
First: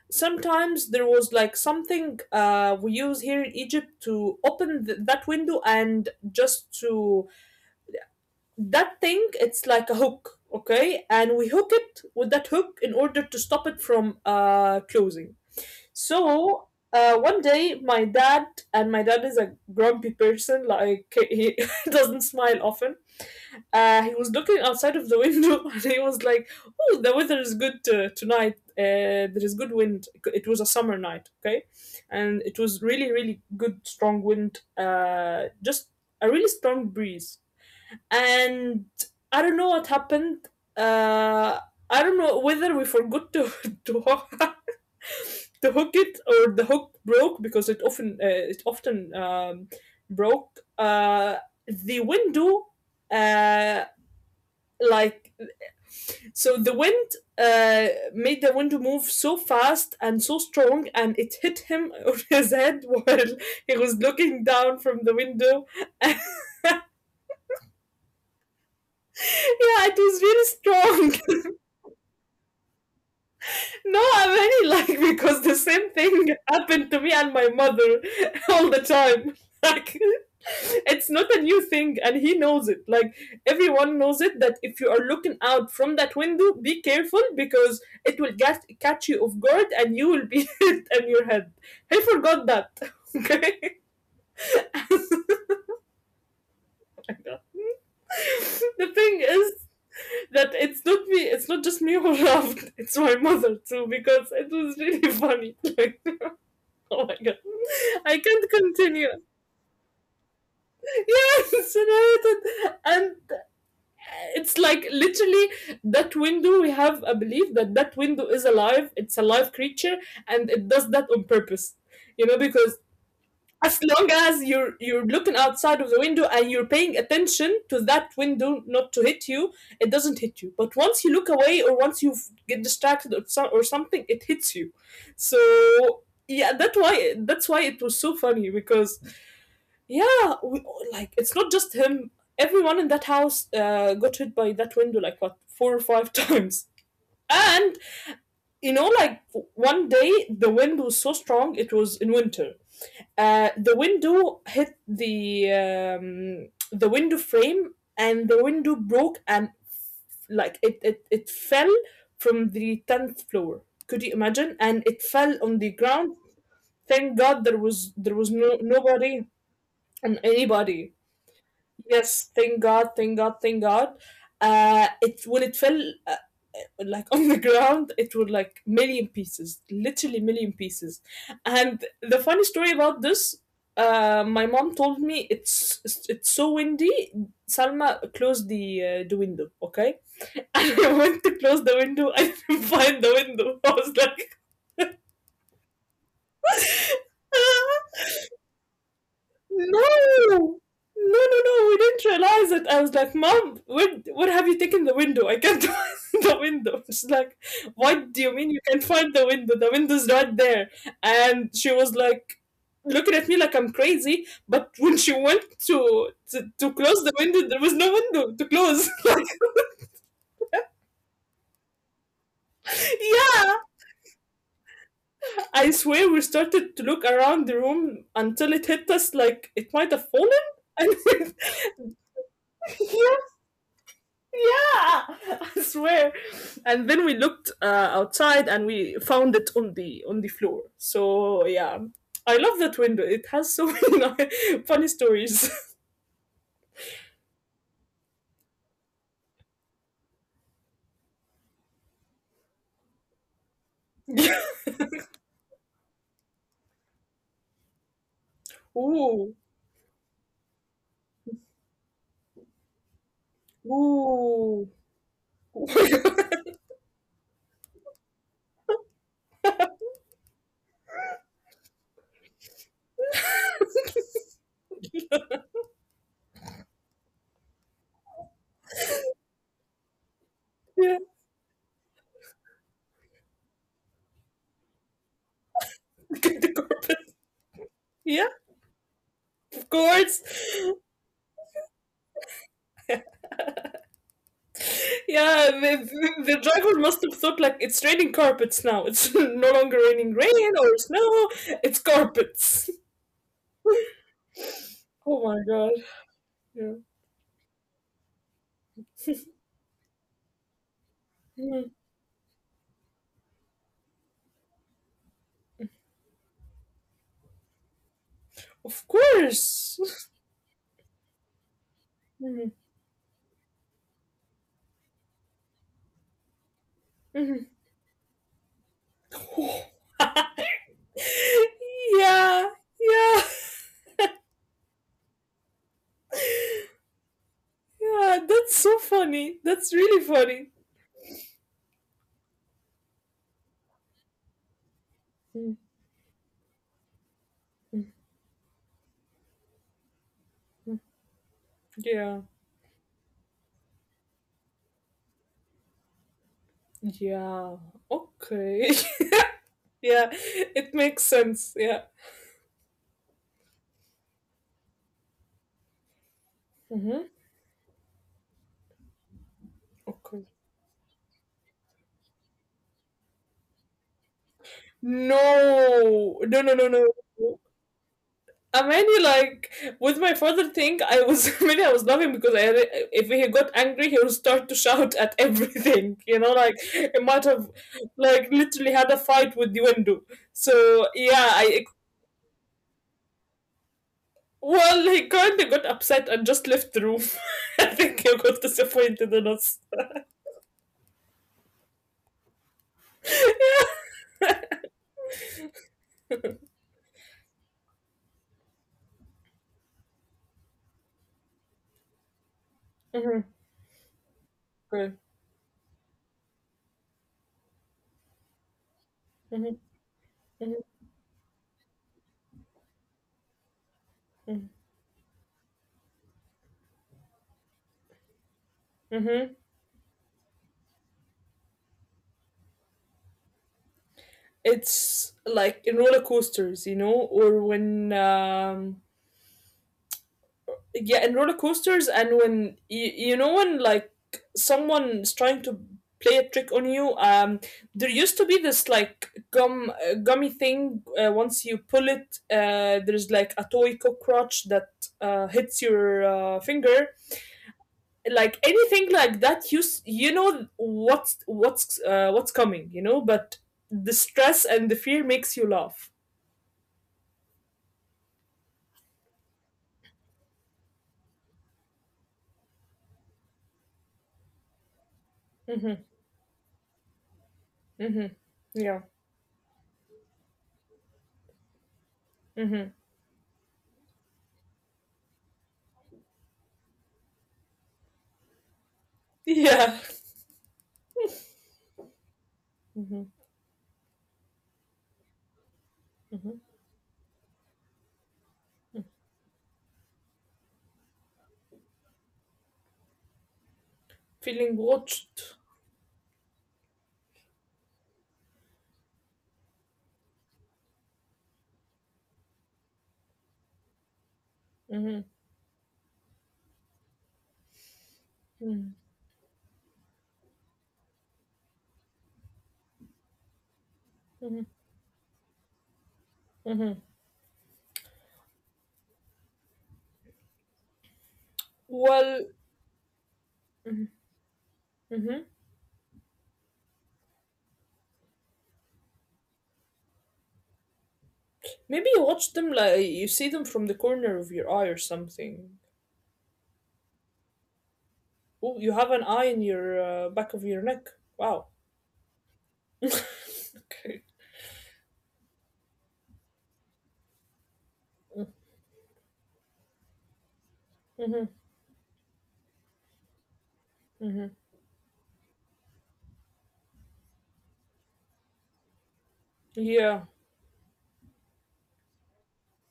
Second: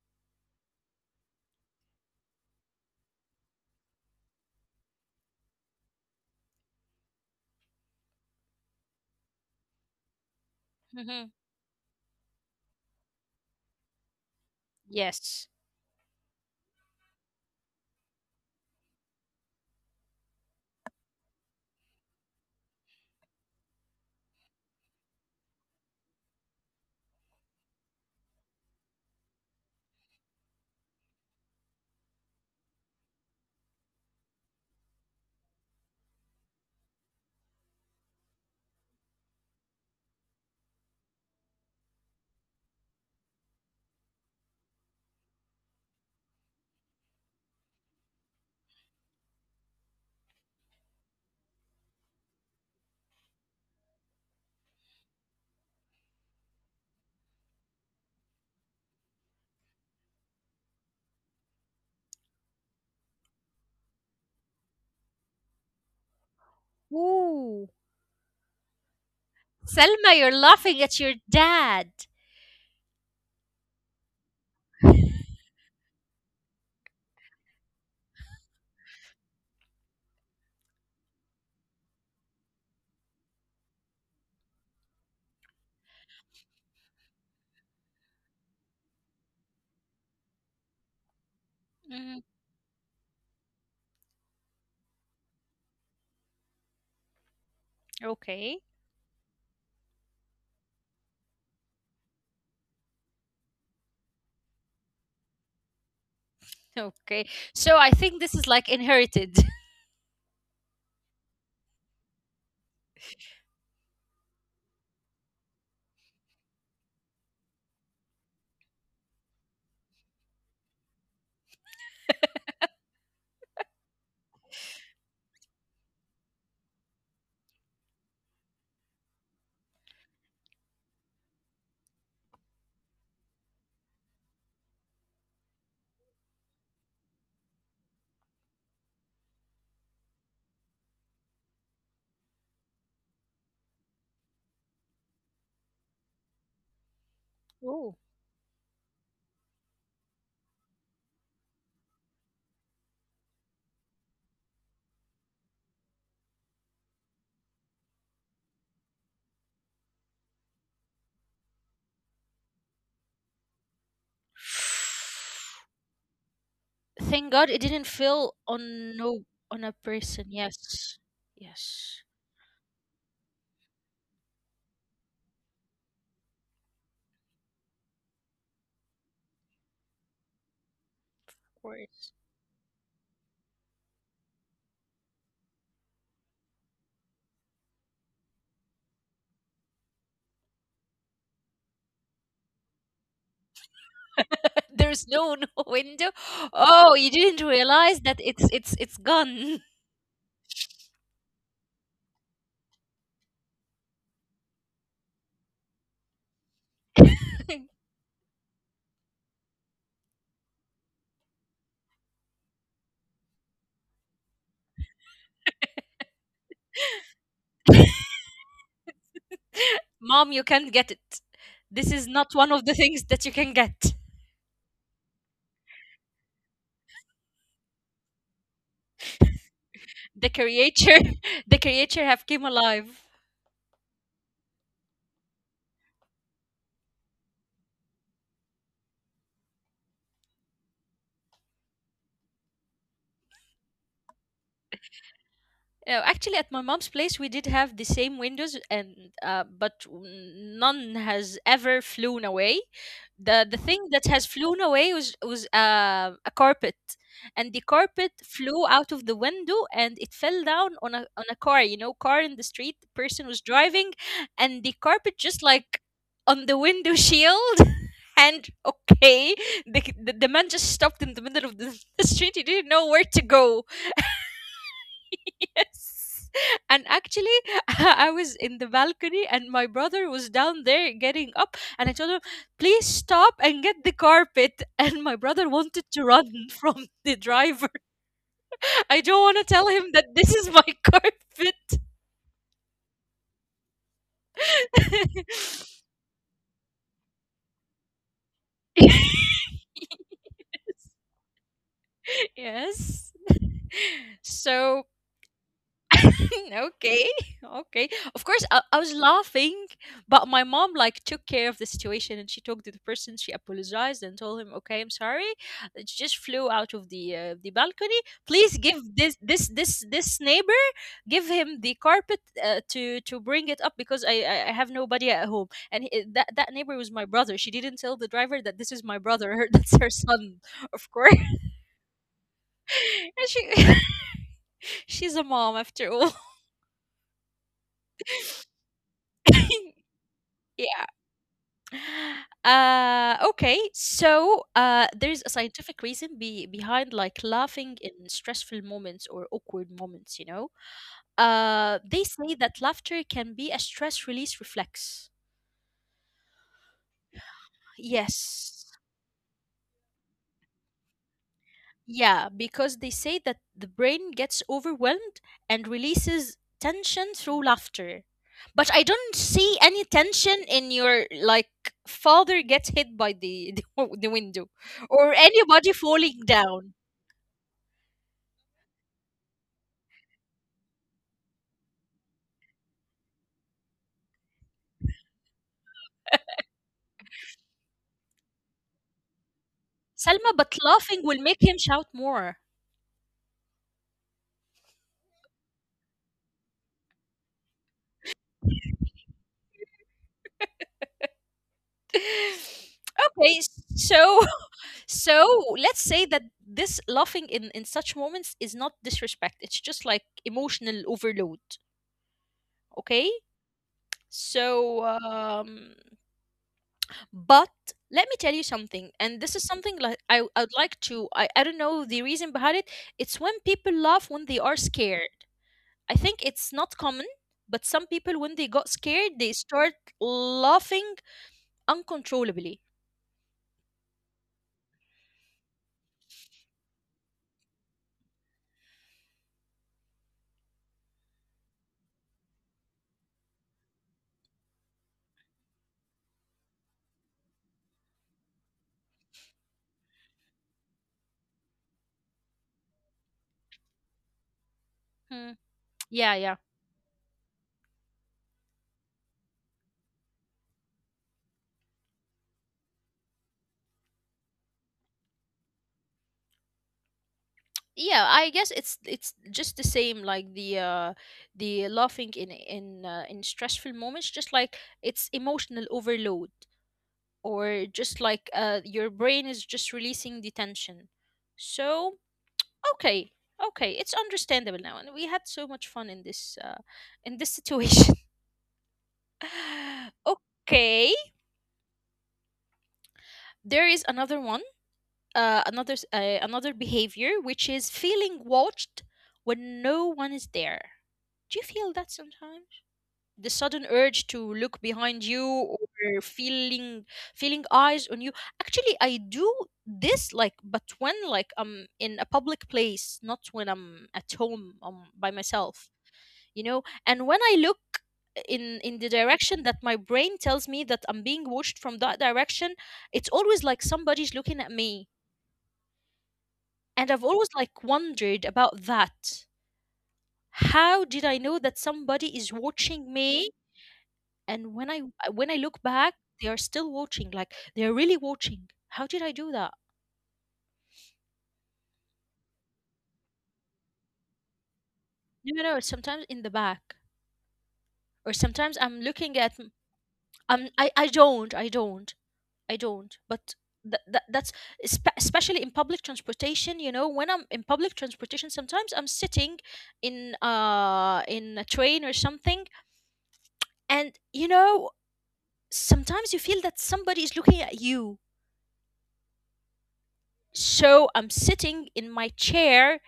Speaker 2: sometimes there was like something we use here in Egypt to open that window, and just to... That thing, it's like a hook, okay,
Speaker 1: Hmm.
Speaker 2: and we hook it with that hook in order to stop it from closing.
Speaker 1: Yes.
Speaker 2: So one day my dad — and my dad is a grumpy person, like he doesn't smile often — he was looking outside of the window, and he was like, oh, the weather is good, tonight, there is good wind. It was a summer night, okay, and it was really, really good strong wind, just a really strong breeze. And I don't know what happened. Uh, I don't know whether we forgot to hook, to hook it, or the hook broke because it often broke. The window, uh, like, so the wind uh, made the window move so fast and so strong, and it hit him on his head while he was looking down from the window. Yeah,
Speaker 1: Ooh.
Speaker 2: it
Speaker 1: Selma,
Speaker 2: was
Speaker 1: you're laughing at your
Speaker 2: very strong.
Speaker 1: dad.
Speaker 2: No, I'm very like, because the same thing happened to me and my mother all the time. Like, it's not a new thing and he knows it. Like everyone knows it that if you are looking out from that window, be careful because it will get catch you off guard and you will be hit on your head. He
Speaker 1: Hmm.
Speaker 2: forgot that. Okay.
Speaker 1: Okay.
Speaker 2: The thing is that it's not just me who laughed, it's my mother too, because it was really funny. Like, oh my
Speaker 1: Okay.
Speaker 2: god.
Speaker 1: So I think
Speaker 2: I
Speaker 1: this is
Speaker 2: can't
Speaker 1: like
Speaker 2: continue.
Speaker 1: inherited.
Speaker 2: Yes, right. And it's like literally that window. We have a belief that that window is alive. It's a live creature, and it does that on purpose. Because as long as you're looking outside of the window and you're paying attention to that window not to hit you, it doesn't hit you. But once you look away or once you get distracted or, so, or something, it hits you. So yeah, that's why it was so funny because, yeah, we, like it's not just him. Everyone in that house got hit by that window like what 4 or 5 times. And
Speaker 1: Ooh.
Speaker 2: like one day the wind was so strong it was in winter. The window hit the window frame, and the window broke, and like it fell from the 10th floor. Could you imagine? And it fell on the ground. Thank
Speaker 1: Thank
Speaker 2: God
Speaker 1: God
Speaker 2: there
Speaker 1: it didn't
Speaker 2: was there was
Speaker 1: feel
Speaker 2: no
Speaker 1: on no
Speaker 2: nobody
Speaker 1: on a
Speaker 2: and
Speaker 1: person.
Speaker 2: anybody.
Speaker 1: Yes. Yes.
Speaker 2: Yes, thank God, thank God, thank God. It when it fell uh, like on the ground, it was like million pieces, literally million pieces.
Speaker 1: Of
Speaker 2: And
Speaker 1: course.
Speaker 2: the funny story about this, my mom told me it's so windy. Salma closed the window, okay? And I went to close the window. I didn't find the window. I was like.
Speaker 1: There's no window. Oh, you didn't realize that it's it's gone.
Speaker 2: No, no, no, no. We didn't realize it. I was like, Mom, where have you taken the window? I can't find the window. She's like, What do you mean you can't find the window? The window's right there. And she was like, looking at me like I'm crazy. But when she went to close the window, there was no window to close.
Speaker 1: Mom, you can't get it. This
Speaker 2: Like,
Speaker 1: is not one of
Speaker 2: yeah,
Speaker 1: the things that you can get.
Speaker 2: I swear we started to look around the room until it hit us like it might have fallen.
Speaker 1: The
Speaker 2: And
Speaker 1: creature the creature have
Speaker 2: yeah,
Speaker 1: came alive.
Speaker 2: yeah, I swear. And then we looked outside and we found it on the floor. So yeah, I love that window. It has so many funny stories.
Speaker 1: No, actually, at my mom's place, we did have the same windows, and uh, but w- none has ever flown away. The thing that has flown away was a carpet, and the carpet flew
Speaker 2: Ooh,
Speaker 1: out of the window and it fell down on a car. You know, car in the street. The person was driving,
Speaker 2: ooh.
Speaker 1: and the carpet just like on the window shield. And okay, the man just stopped in the middle of the the street. He didn't know where to go. Yes. And actually, I was in the balcony and my brother was
Speaker 2: Yeah.
Speaker 1: down there getting up. And I told him, please stop and get the carpet. And my brother wanted
Speaker 2: The
Speaker 1: to run
Speaker 2: carpet.
Speaker 1: from the driver.
Speaker 2: Yeah.
Speaker 1: I don't
Speaker 2: Of
Speaker 1: want to tell
Speaker 2: course.
Speaker 1: him that this is my carpet.
Speaker 2: Yeah, the driver must have thought like it's raining carpets now. It's no longer
Speaker 1: Yes.
Speaker 2: raining rain or snow. It's carpets.
Speaker 1: Yes.
Speaker 2: Oh
Speaker 1: So
Speaker 2: my god. Yeah.
Speaker 1: okay, okay, of course I was laughing but my mom like took care of the situation and she talked to the person, she apologized and told him, okay, I'm sorry, it just flew out of the balcony,
Speaker 2: Of
Speaker 1: please give
Speaker 2: course.
Speaker 1: this neighbor, give him the
Speaker 2: Mhm,
Speaker 1: carpet to bring it up because I have nobody at home and he, that that neighbor was
Speaker 2: mhm.
Speaker 1: my brother. She didn't tell the driver that this is my brother, that's her son. Of course.
Speaker 2: Yeah, yeah,
Speaker 1: And she she's a mom after all.
Speaker 2: yeah. That's so funny. That's really funny.
Speaker 1: Yeah. Okay. So
Speaker 2: Mm,
Speaker 1: there's a scientific reason behind like laughing in stressful moments or awkward moments. You know,
Speaker 2: yeah,
Speaker 1: they say that laughter can be a stress release reflex.
Speaker 2: yeah. Okay.
Speaker 1: Yes.
Speaker 2: Yeah, it makes sense. Yeah.
Speaker 1: Yeah, because they say that the brain gets overwhelmed and releases
Speaker 2: Mm-hmm.
Speaker 1: tension through laughter. But I don't see any
Speaker 2: Okay.
Speaker 1: tension in your like father gets hit by the the window or anybody
Speaker 2: No, no,
Speaker 1: falling
Speaker 2: no, no,
Speaker 1: down.
Speaker 2: no. I Amani, like with my father thing, I was maybe I was laughing because I, if he got angry, he would start to shout at everything. Like he might have like literally had a fight with the window.
Speaker 1: Selma, but
Speaker 2: So
Speaker 1: laughing
Speaker 2: yeah,
Speaker 1: will make
Speaker 2: I
Speaker 1: him shout more.
Speaker 2: well, he kind of got upset and just left the room. I think he got disappointed in us.
Speaker 1: Okay, so so let's say that this laughing in such moments is not disrespect. It's just like emotional overload. Okay?
Speaker 2: Mm-hmm.
Speaker 1: So
Speaker 2: Okay.
Speaker 1: but let me tell you something and this is
Speaker 2: Mm-hmm.
Speaker 1: something like I
Speaker 2: Mm-hmm.
Speaker 1: would like to I don't know the reason behind it. It's when people laugh when they are scared. I think it's not common, but some people when they got scared
Speaker 2: Mm-hmm.
Speaker 1: they start laughing uncontrollably.
Speaker 2: It's like in roller coasters, or when yeah and roller coasters and when you know when like someone is trying to play a trick on you there used to be this like gummy thing once you pull it there's like a toy cockroach that
Speaker 1: Hmm.
Speaker 2: hits your
Speaker 1: Yeah, yeah.
Speaker 2: finger like anything like that you know what's coming, but the stress and the fear makes you laugh.
Speaker 1: Yeah, I guess it's just the same like the laughing in in stressful moments, just like it's emotional
Speaker 2: Mm-hmm,
Speaker 1: overload or just like
Speaker 2: mm-hmm,
Speaker 1: your brain
Speaker 2: yeah,
Speaker 1: is just releasing the tension. So, okay.
Speaker 2: mm-hmm,
Speaker 1: Okay, it's understandable now and we had so much fun in this situation.
Speaker 2: yeah,
Speaker 1: Okay.
Speaker 2: mm-hmm,
Speaker 1: There is another one. Another another
Speaker 2: mm-hmm.
Speaker 1: behavior which is feeling watched when no one is there. Do you feel that sometimes? The sudden urge to look
Speaker 2: Feeling
Speaker 1: behind you or
Speaker 2: watched.
Speaker 1: feeling feeling eyes on you. Actually, I do this like but when like I'm in a public place, not when I'm at home by
Speaker 2: Mhm,
Speaker 1: myself, you know? And when I look in the
Speaker 2: mhm.
Speaker 1: direction that my brain tells me that I'm being watched from that direction, it's always like somebody's looking at me. And I've always like wondered about that. How did I know that somebody is
Speaker 2: Well,
Speaker 1: watching me? And when I
Speaker 2: mhm.
Speaker 1: look back, they are still watching. Like they're really watching. How did I do that?
Speaker 2: Maybe you watch them like you see them from the corner of your eye or
Speaker 1: No, no, no,
Speaker 2: something.
Speaker 1: sometimes in the back, or sometimes
Speaker 2: Oh,
Speaker 1: I'm
Speaker 2: you have
Speaker 1: looking
Speaker 2: an
Speaker 1: at.
Speaker 2: eye
Speaker 1: m-
Speaker 2: in your back of your
Speaker 1: I
Speaker 2: neck.
Speaker 1: don't. I
Speaker 2: Wow.
Speaker 1: don't. I don't. But
Speaker 2: Okay.
Speaker 1: that's especially in public transportation. You know, when I'm in public transportation, sometimes I'm sitting in a
Speaker 2: Hmm,
Speaker 1: train or something, and you
Speaker 2: hmm.
Speaker 1: know, sometimes you feel that somebody is looking at you.
Speaker 2: Yeah.
Speaker 1: So I'm sitting in my chair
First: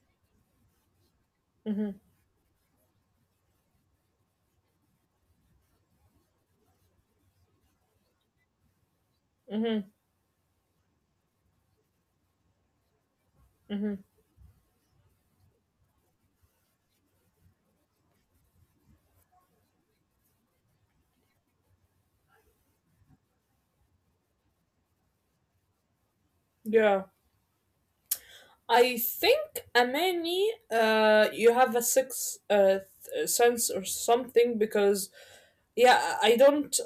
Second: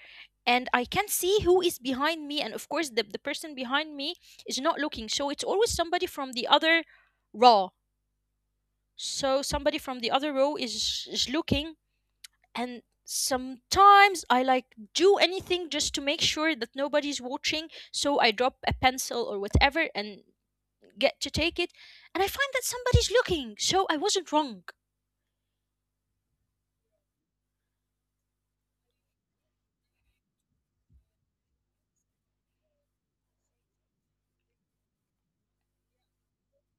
Speaker 1: and I can see who is
Speaker 2: Hmm,
Speaker 1: behind me. And of course, the person behind me is not looking. So it's always somebody from the other row. So
Speaker 2: hmm,
Speaker 1: somebody from the other row is looking. And
Speaker 2: hmm.
Speaker 1: sometimes I like do anything just to make sure that nobody's watching. So I drop a pencil or whatever and get to take it. And I find that somebody's looking. So I wasn't wrong.
Speaker 2: Yeah. I think Amani, you have a sixth sense or something because yeah, I don't.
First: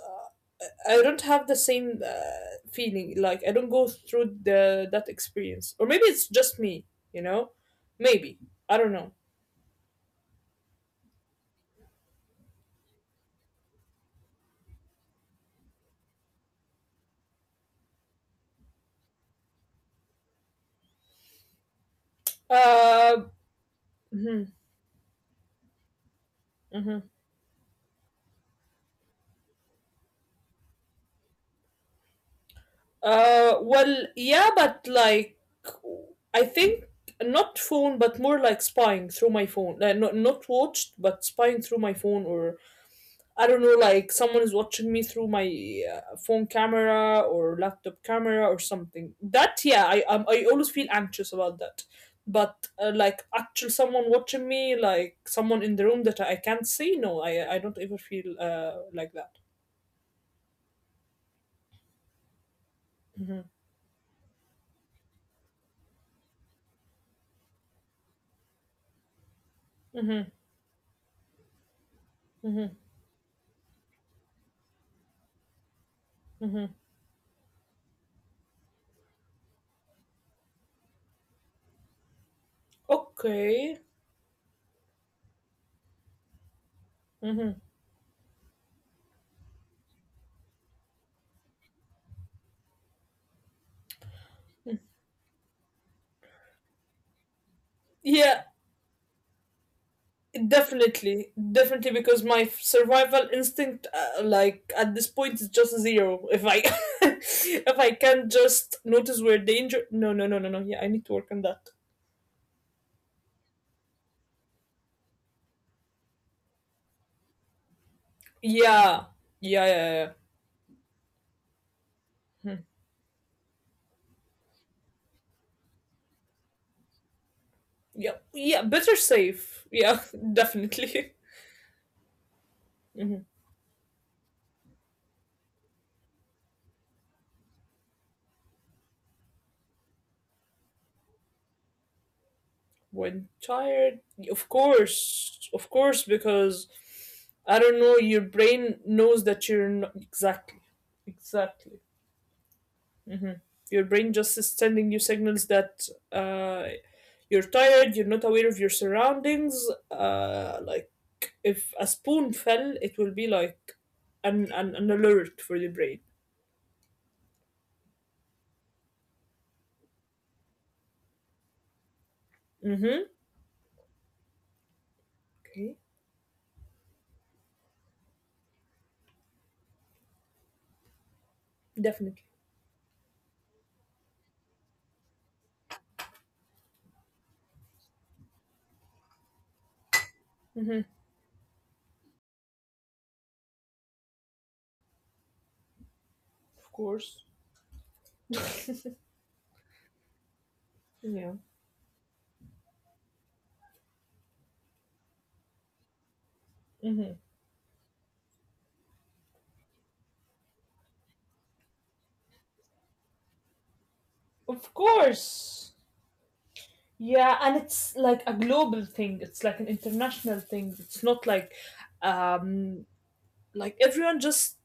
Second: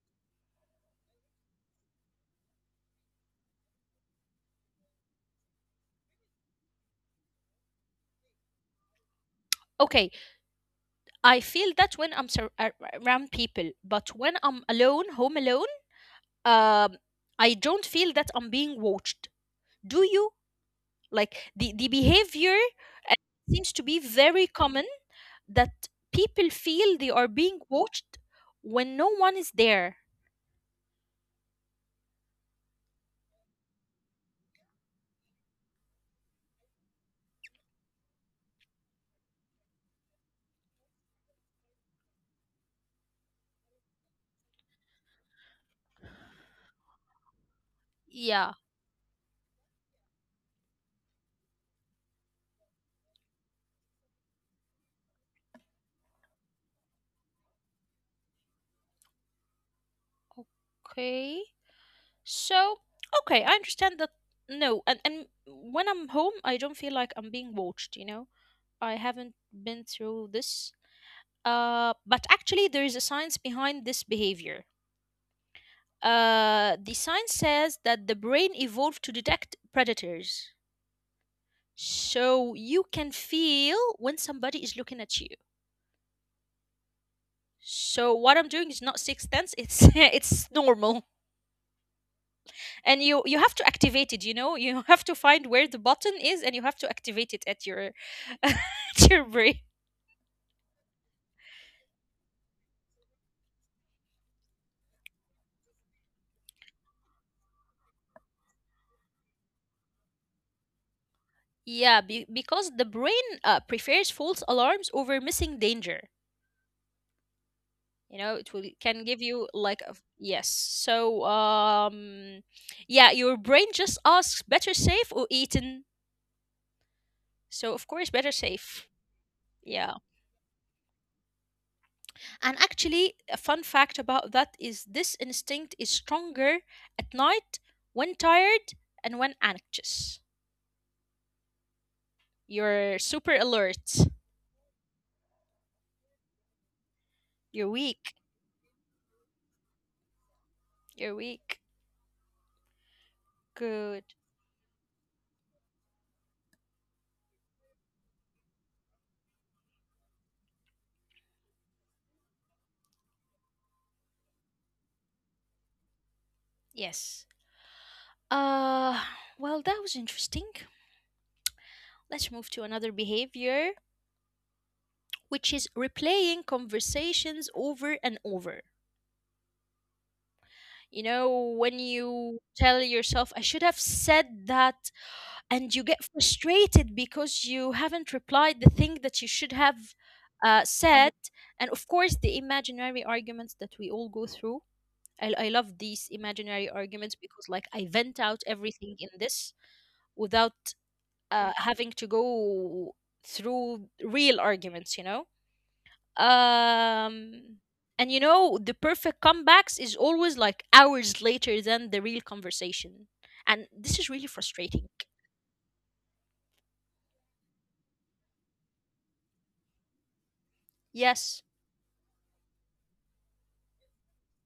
Speaker 2: I don't have the same feeling. Like I don't go through the that experience, or maybe it's just me. You know, maybe I don't know.
Speaker 1: Okay, I feel that when I'm around people, but when I'm alone, home alone, um, I don't feel that I'm being watched. Do you? Like the behavior
Speaker 2: Uh,
Speaker 1: seems to be very
Speaker 2: mhm,
Speaker 1: common that people feel they
Speaker 2: mhm.
Speaker 1: are being watched when no one is there.
Speaker 2: Well, yeah, but like I think not phone, but more like spying through my phone. Not watched, but spying through my phone or I don't know, like someone is watching me through my phone camera or laptop camera
Speaker 1: Yeah.
Speaker 2: or something. That, yeah, I always feel anxious about that. But like actual someone watching me, like someone in the room that I can't see, no, I don't ever feel like that.
Speaker 1: Okay. So, okay, I understand that. No, and when I'm home, I don't feel like I'm being watched, you know? I haven't been through this. But actually, there is a science behind this behavior.
Speaker 2: Hmm.
Speaker 1: The science says that the brain evolved to detect predators. So you can feel
Speaker 2: Okay.
Speaker 1: when somebody is looking at you.
Speaker 2: Hmm.
Speaker 1: So what I'm doing is not sixth sense, it's it's normal. And you have to activate it, you know? You have to find where the button is and you have to activate it at your
Speaker 2: Yeah,
Speaker 1: at your brain.
Speaker 2: definitely, definitely, because my survival instinct, like at this point, is just zero. If I, If I can just notice where danger, no, no, no, no, no. Yeah, I need to work on that.
Speaker 1: Yeah, because the brain prefers false alarms over missing danger. You know it will
Speaker 2: Yeah,
Speaker 1: can give you
Speaker 2: yeah, yeah,
Speaker 1: like a,
Speaker 2: yeah,
Speaker 1: yes, so
Speaker 2: yeah. Hmm.
Speaker 1: yeah, your brain just asks, better safe or eaten, so of
Speaker 2: Yeah.
Speaker 1: course, better
Speaker 2: Yeah, better
Speaker 1: safe.
Speaker 2: safe. Yeah,
Speaker 1: Yeah.
Speaker 2: definitely.
Speaker 1: And
Speaker 2: Mhm.
Speaker 1: actually a fun fact about that is this instinct is stronger at night, when tired, and when anxious, you're
Speaker 2: When
Speaker 1: super
Speaker 2: tired,
Speaker 1: alert.
Speaker 2: of course, because I don't
Speaker 1: You're
Speaker 2: know, your
Speaker 1: weak.
Speaker 2: brain knows that you're not exactly,
Speaker 1: You're
Speaker 2: exactly.
Speaker 1: weak.
Speaker 2: Mhm. Your brain
Speaker 1: Good.
Speaker 2: just is sending you signals that you're tired, you're not aware of your surroundings. Like if a spoon fell, it will be like an alert for the brain.
Speaker 1: Yes. Uh, well, that was interesting. Let's move to
Speaker 2: Mm-hmm.
Speaker 1: another behavior, which
Speaker 2: Okay,
Speaker 1: is replaying conversations over and over. You know, when
Speaker 2: definitely.
Speaker 1: you tell yourself, I should have said that, and you get frustrated because you haven't replied the thing that you should have
Speaker 2: Mm-hmm.
Speaker 1: said. And of course, the imaginary arguments that we all go through. I love these
Speaker 2: Of
Speaker 1: imaginary
Speaker 2: course.
Speaker 1: arguments because, like, I vent out everything in this without
Speaker 2: Yeah.
Speaker 1: having to go through real arguments, you know?
Speaker 2: Mm-hmm.
Speaker 1: Um, the perfect comebacks is always like hours later than the real conversation. And this is really
Speaker 2: Of
Speaker 1: frustrating.
Speaker 2: course. Yeah, and it's like a global thing. It's like an international thing. It's not like
Speaker 1: Yes.
Speaker 2: um like everyone just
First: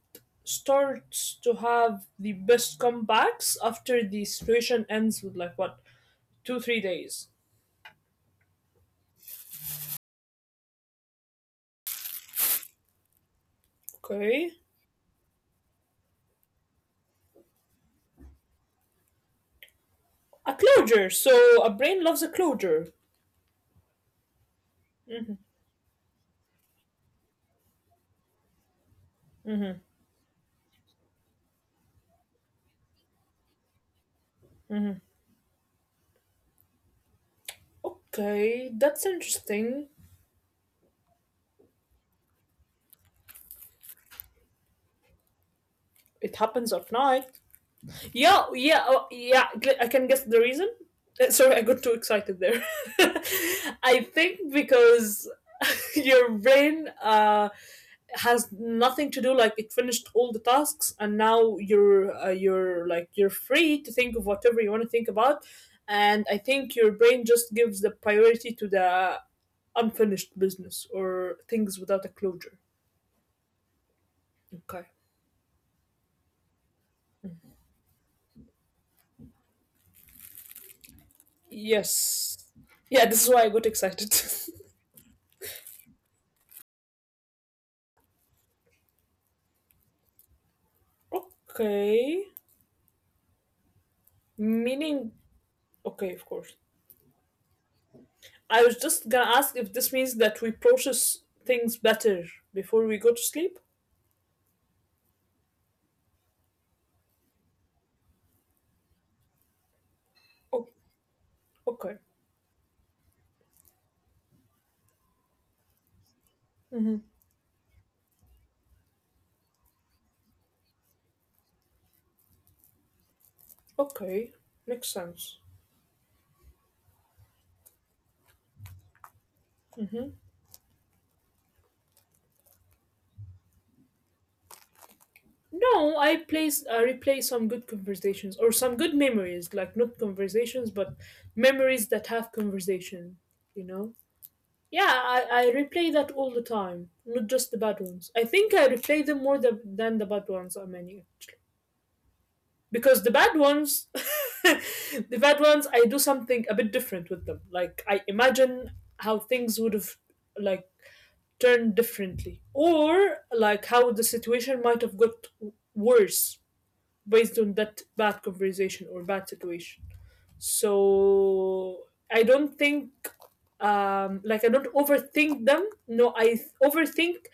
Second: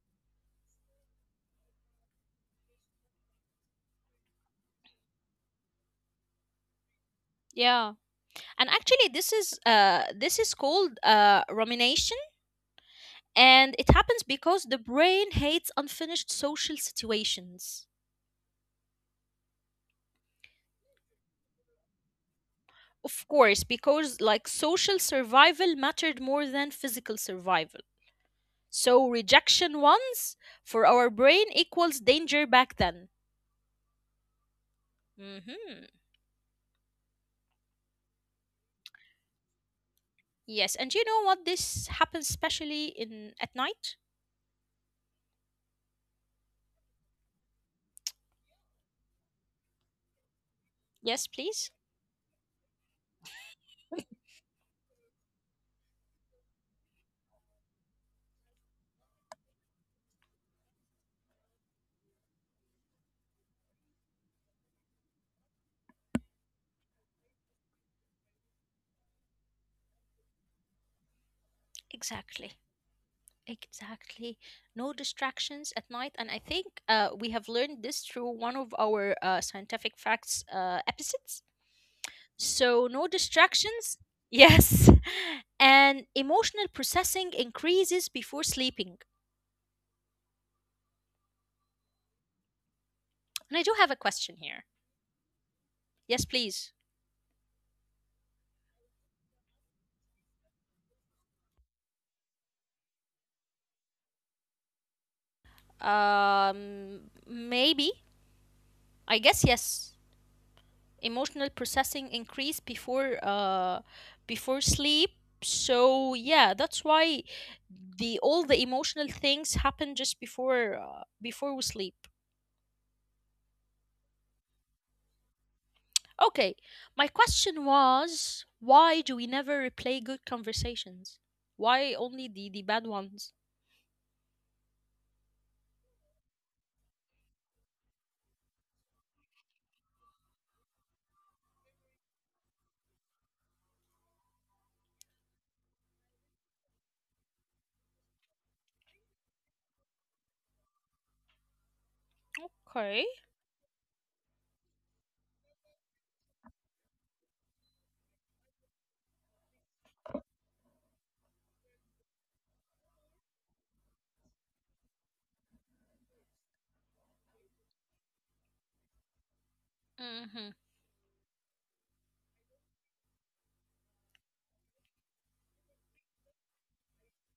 Speaker 2: starts to have the best comebacks after the situation ends with like what 2, 3 days.
Speaker 1: Yeah. And actually this is called rumination, and it happens
Speaker 2: Okay,
Speaker 1: because the brain hates unfinished social situations.
Speaker 2: a closure. So a brain loves a closure.
Speaker 1: Of course, because like social survival mattered more than physical survival. So rejection once for our brain equals danger back then. Mhm.
Speaker 2: Okay, that's interesting.
Speaker 1: Yes, and you know what? This happens especially in at night.
Speaker 2: It happens at night. Yeah, yeah. Oh, yeah. I can guess the reason.
Speaker 1: Yes,
Speaker 2: Sorry, I
Speaker 1: please.
Speaker 2: got too excited there. I think because your brain has nothing to do like it finished all the tasks and now you're free to think of whatever you want to think about. And I think your brain just gives the priority to the unfinished business or things without a
Speaker 1: Exactly.
Speaker 2: closure.
Speaker 1: Exactly.
Speaker 2: Okay.
Speaker 1: No distractions at night. And I think we have learned this through one of our scientific facts episodes.
Speaker 2: Yes.
Speaker 1: So,
Speaker 2: Yeah,
Speaker 1: no
Speaker 2: this is why I got
Speaker 1: distractions?
Speaker 2: excited.
Speaker 1: Yes. And emotional processing increases before sleeping.
Speaker 2: Okay,
Speaker 1: And I do have a question here.
Speaker 2: meaning, okay, of
Speaker 1: Yes,
Speaker 2: course,
Speaker 1: please.
Speaker 2: I was just gonna ask if this means that we process things better before we go to sleep.
Speaker 1: Maybe. I guess yes. Emotional
Speaker 2: Okay.
Speaker 1: processing increase before before sleep. So, yeah, that's
Speaker 2: Hmm.
Speaker 1: why the all the emotional things happen just before before we sleep.
Speaker 2: Okay. Makes sense.
Speaker 1: Okay, my question was, why do we never replay
Speaker 2: Hmm.
Speaker 1: good conversations? Why only the bad ones?
Speaker 2: No, I replay some good conversations or some good memories, like not conversations, but memories that have conversation. You know. Yeah, I replay that all the time, not just the bad ones. I think I replay them more than the bad ones are many.
Speaker 1: Okay.
Speaker 2: Because the bad ones, the bad ones, I do something a bit different with them. Like I imagine how things would have like turned differently or like how the situation might have got worse based on that bad conversation or bad situation.
Speaker 1: Mm-hmm.
Speaker 2: So I don't think like I don't overthink them. No, overthink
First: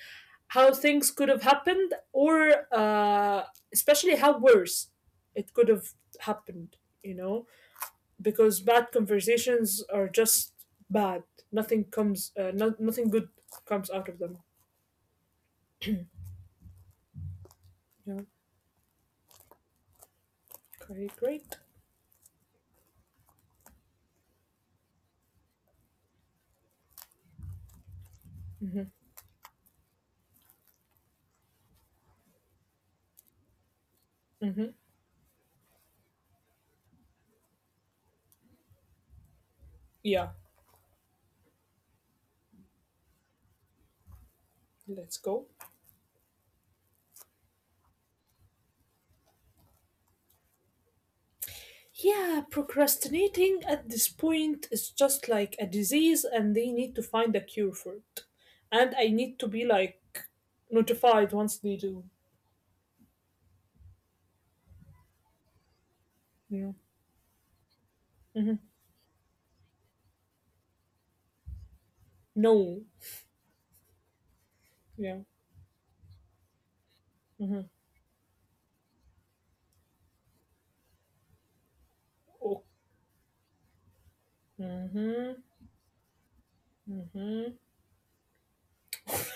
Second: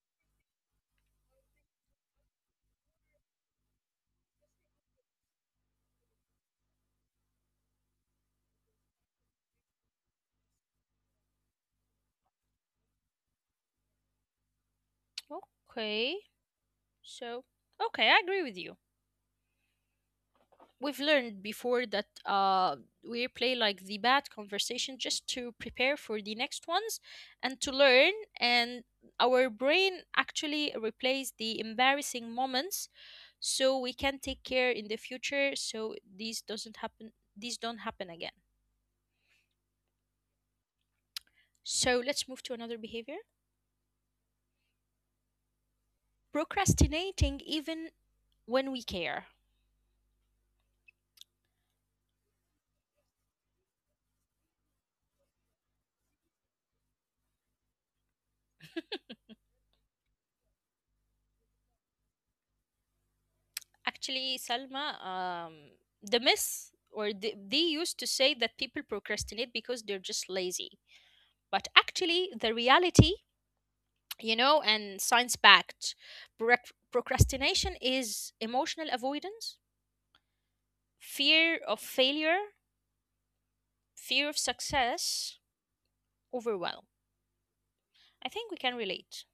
Speaker 2: how things could have happened or especially how worse it could have happened, you know because bad conversations are just bad. Nothing comes nothing good comes out of them
Speaker 1: Okay. So, okay,
Speaker 2: you
Speaker 1: I
Speaker 2: know
Speaker 1: agree with you. We've
Speaker 2: Great,
Speaker 1: learned
Speaker 2: great.
Speaker 1: before that we replay like the bad conversation just to prepare for the next ones and to learn. And our brain actually replays the embarrassing moments so we can take
Speaker 2: Hmm.
Speaker 1: care in the future so these don't happen again.
Speaker 2: Yeah,
Speaker 1: So let's move to another behavior,
Speaker 2: let's go.
Speaker 1: procrastinating even when we care.
Speaker 2: Yeah, procrastinating at this point is just like a disease, and they need to find a cure for it. And I need to be like notified once they do.
Speaker 1: Actually, Salma, the
Speaker 2: You
Speaker 1: myth,
Speaker 2: know.
Speaker 1: or they used to say
Speaker 2: Hmm.
Speaker 1: that people procrastinate because they're just lazy. But actually, the
Speaker 2: No.
Speaker 1: reality, you know, and
Speaker 2: Yeah.
Speaker 1: science backed, procrastination is emotional avoidance, fear of failure,
Speaker 2: Oh.
Speaker 1: fear of success,
Speaker 2: Hmm.
Speaker 1: overwhelm. I think we can relate.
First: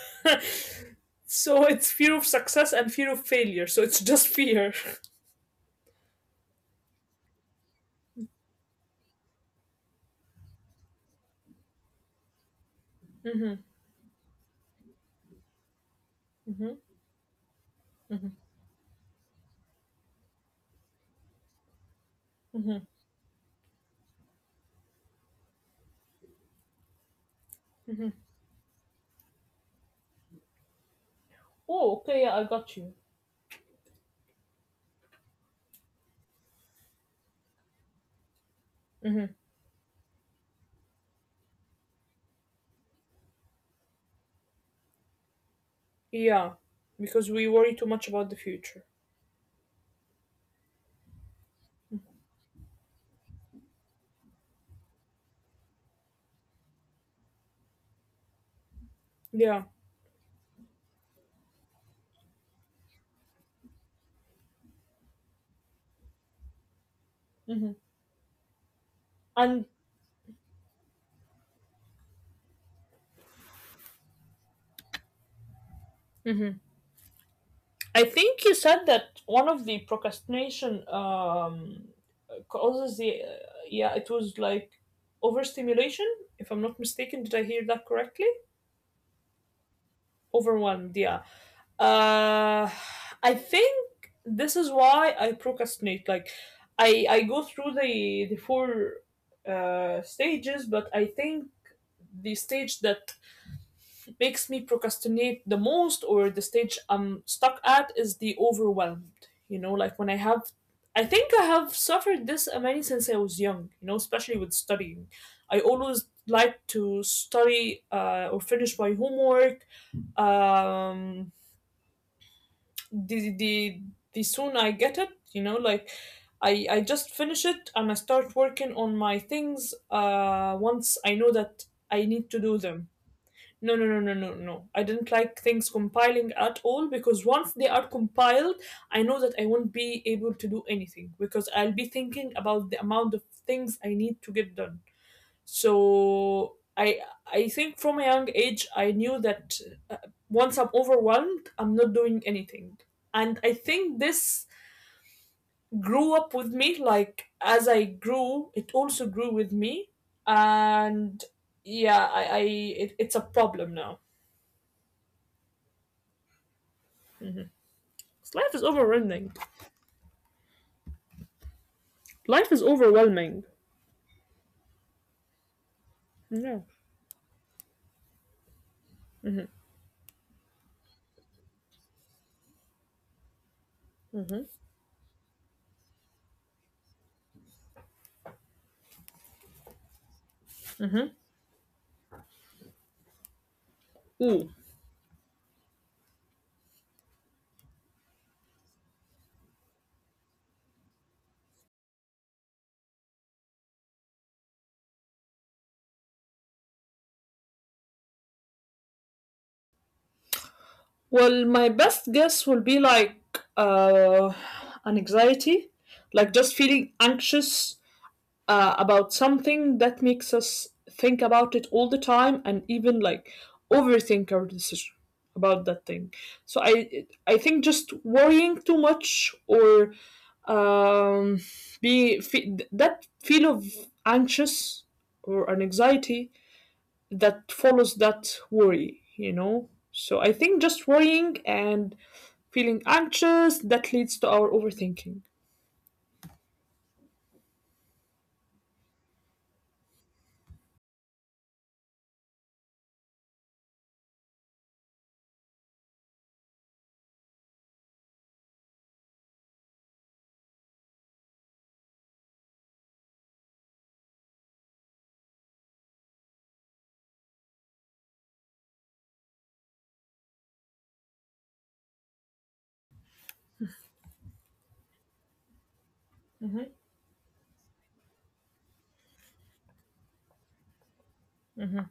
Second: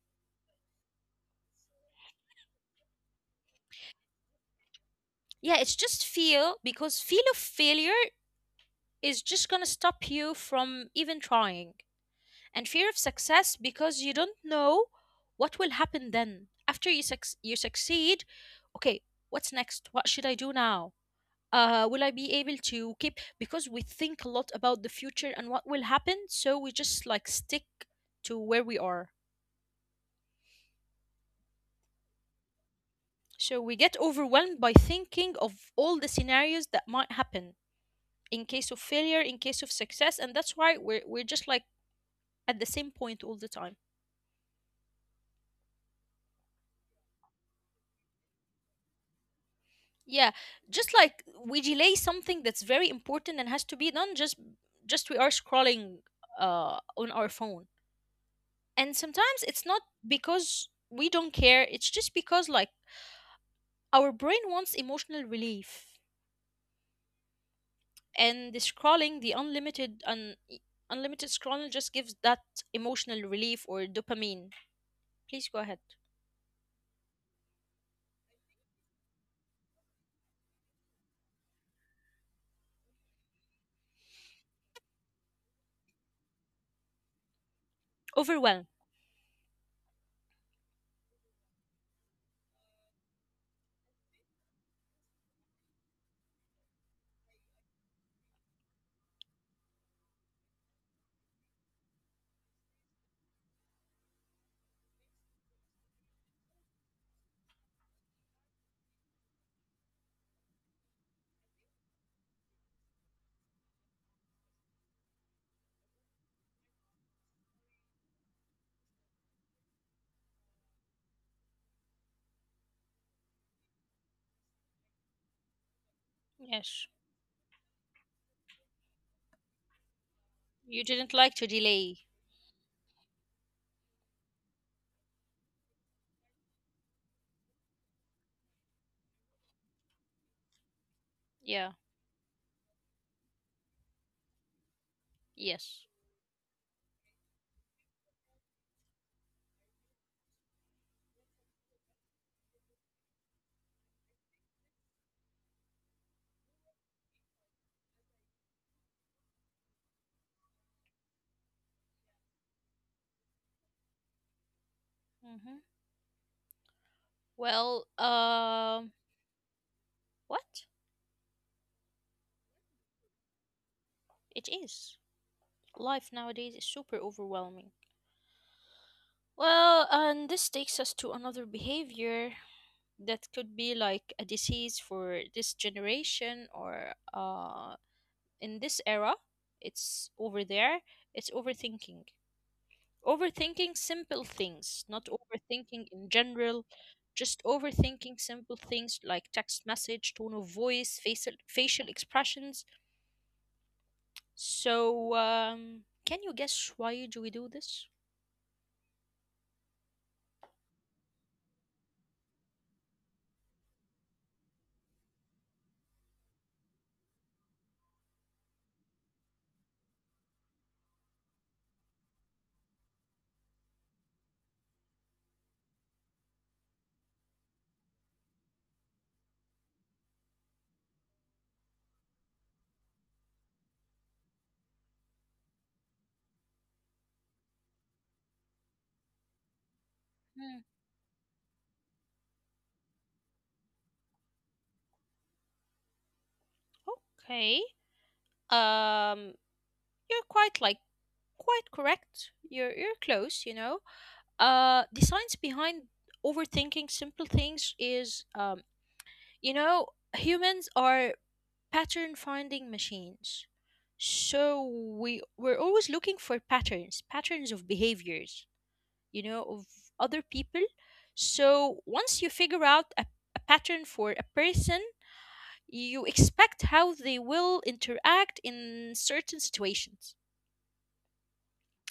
Speaker 2: So it's fear of success and fear of failure. So it's just fear.
Speaker 1: Yeah, it's just fear, because fear of failure is just going to stop you from even trying, and fear of
Speaker 2: Hmm,
Speaker 1: success because you don't know what will happen then.
Speaker 2: hmm.
Speaker 1: After you, you succeed, okay, what's next? What should I do now? Will I be able to keep? Because we think a lot about the future and what will happen, so we just like stick to where we are.
Speaker 2: Oh, okay. Yeah, I got you.
Speaker 1: So we get overwhelmed by thinking of all the scenarios that might happen in case of failure, in case of success, and that's why we're just like at the same point all the time.
Speaker 2: Yeah, because we worry too much about the future.
Speaker 1: Yeah, just like we delay something that's very important and has to be done. Just we are scrolling on our phone, and sometimes
Speaker 2: Yeah.
Speaker 1: it's not because we don't care. It's just because like our brain wants emotional relief,
Speaker 2: Hmm.
Speaker 1: and the scrolling,
Speaker 2: And
Speaker 1: unlimited scrolling, just gives that emotional relief or dopamine. Please go ahead.
Speaker 2: I think you said that one of the procrastination causes yeah, it was like overstimulation, if I'm not mistaken. Did I hear that correctly?
Speaker 1: Overwhelm.
Speaker 2: Overwhelmed, yeah. Uh, I think this is why I procrastinate. Like, I go through the four stages, but I think the stage that makes me procrastinate the most or the stage I'm stuck at is the overwhelmed. Like when I have, I think I have suffered this many since I was young, especially with studying. I always like to study or finish my homework. Um, the, the, the soon I get it, like I
Speaker 1: Yes.
Speaker 2: just finish it and I start working on my things
Speaker 1: You
Speaker 2: once
Speaker 1: didn't
Speaker 2: I know
Speaker 1: like to
Speaker 2: that
Speaker 1: delay.
Speaker 2: I need to do them. No, no, no, no, no, no. I didn't like things compiling at all because once they are compiled, I know that I won't be able to do anything because
Speaker 1: Yeah.
Speaker 2: I'll be thinking about the amount of things I need to get done.
Speaker 1: Yes.
Speaker 2: So I think from a young age I knew that uh, once I'm overwhelmed, I'm not doing anything. And I think this grew up with me, like as I grew, it also grew with me and yeah, it's a problem now.
Speaker 1: Mm-hmm. Well,
Speaker 2: Life is overwhelming.
Speaker 1: what?
Speaker 2: Life is overwhelming.
Speaker 1: It is. Life nowadays
Speaker 2: Yeah.
Speaker 1: is super overwhelming. Well, and this takes us to another behavior that could be like a
Speaker 2: Mm-hmm.
Speaker 1: disease for this generation or in this era, it's over there,
Speaker 2: Mm-hmm.
Speaker 1: it's overthinking. Overthinking simple
Speaker 2: Ooh.
Speaker 1: things, not overthinking in general, just overthinking simple things like text message, tone of voice, facial expressions. So, can you guess why do we do this?
Speaker 2: Well, my best guess will be like uh, an anxiety, like just feeling anxious about something that makes us think about it all the time and even like overthink our decision about that thing. So I think just worrying too much or um, that feel of anxious or an anxiety that follows that worry, you know? So I
Speaker 1: Hmm.
Speaker 2: think just worrying and feeling anxious that leads to our overthinking.
Speaker 1: Okay. Um, you're quite like quite correct. You're close, you know. The science behind overthinking simple things is you know, humans are pattern finding machines. So we're always looking for patterns, patterns of behaviors, you know, of other people. So once you figure out a pattern for a person, you expect
Speaker 2: Mm-hmm.
Speaker 1: how they will interact in certain situations.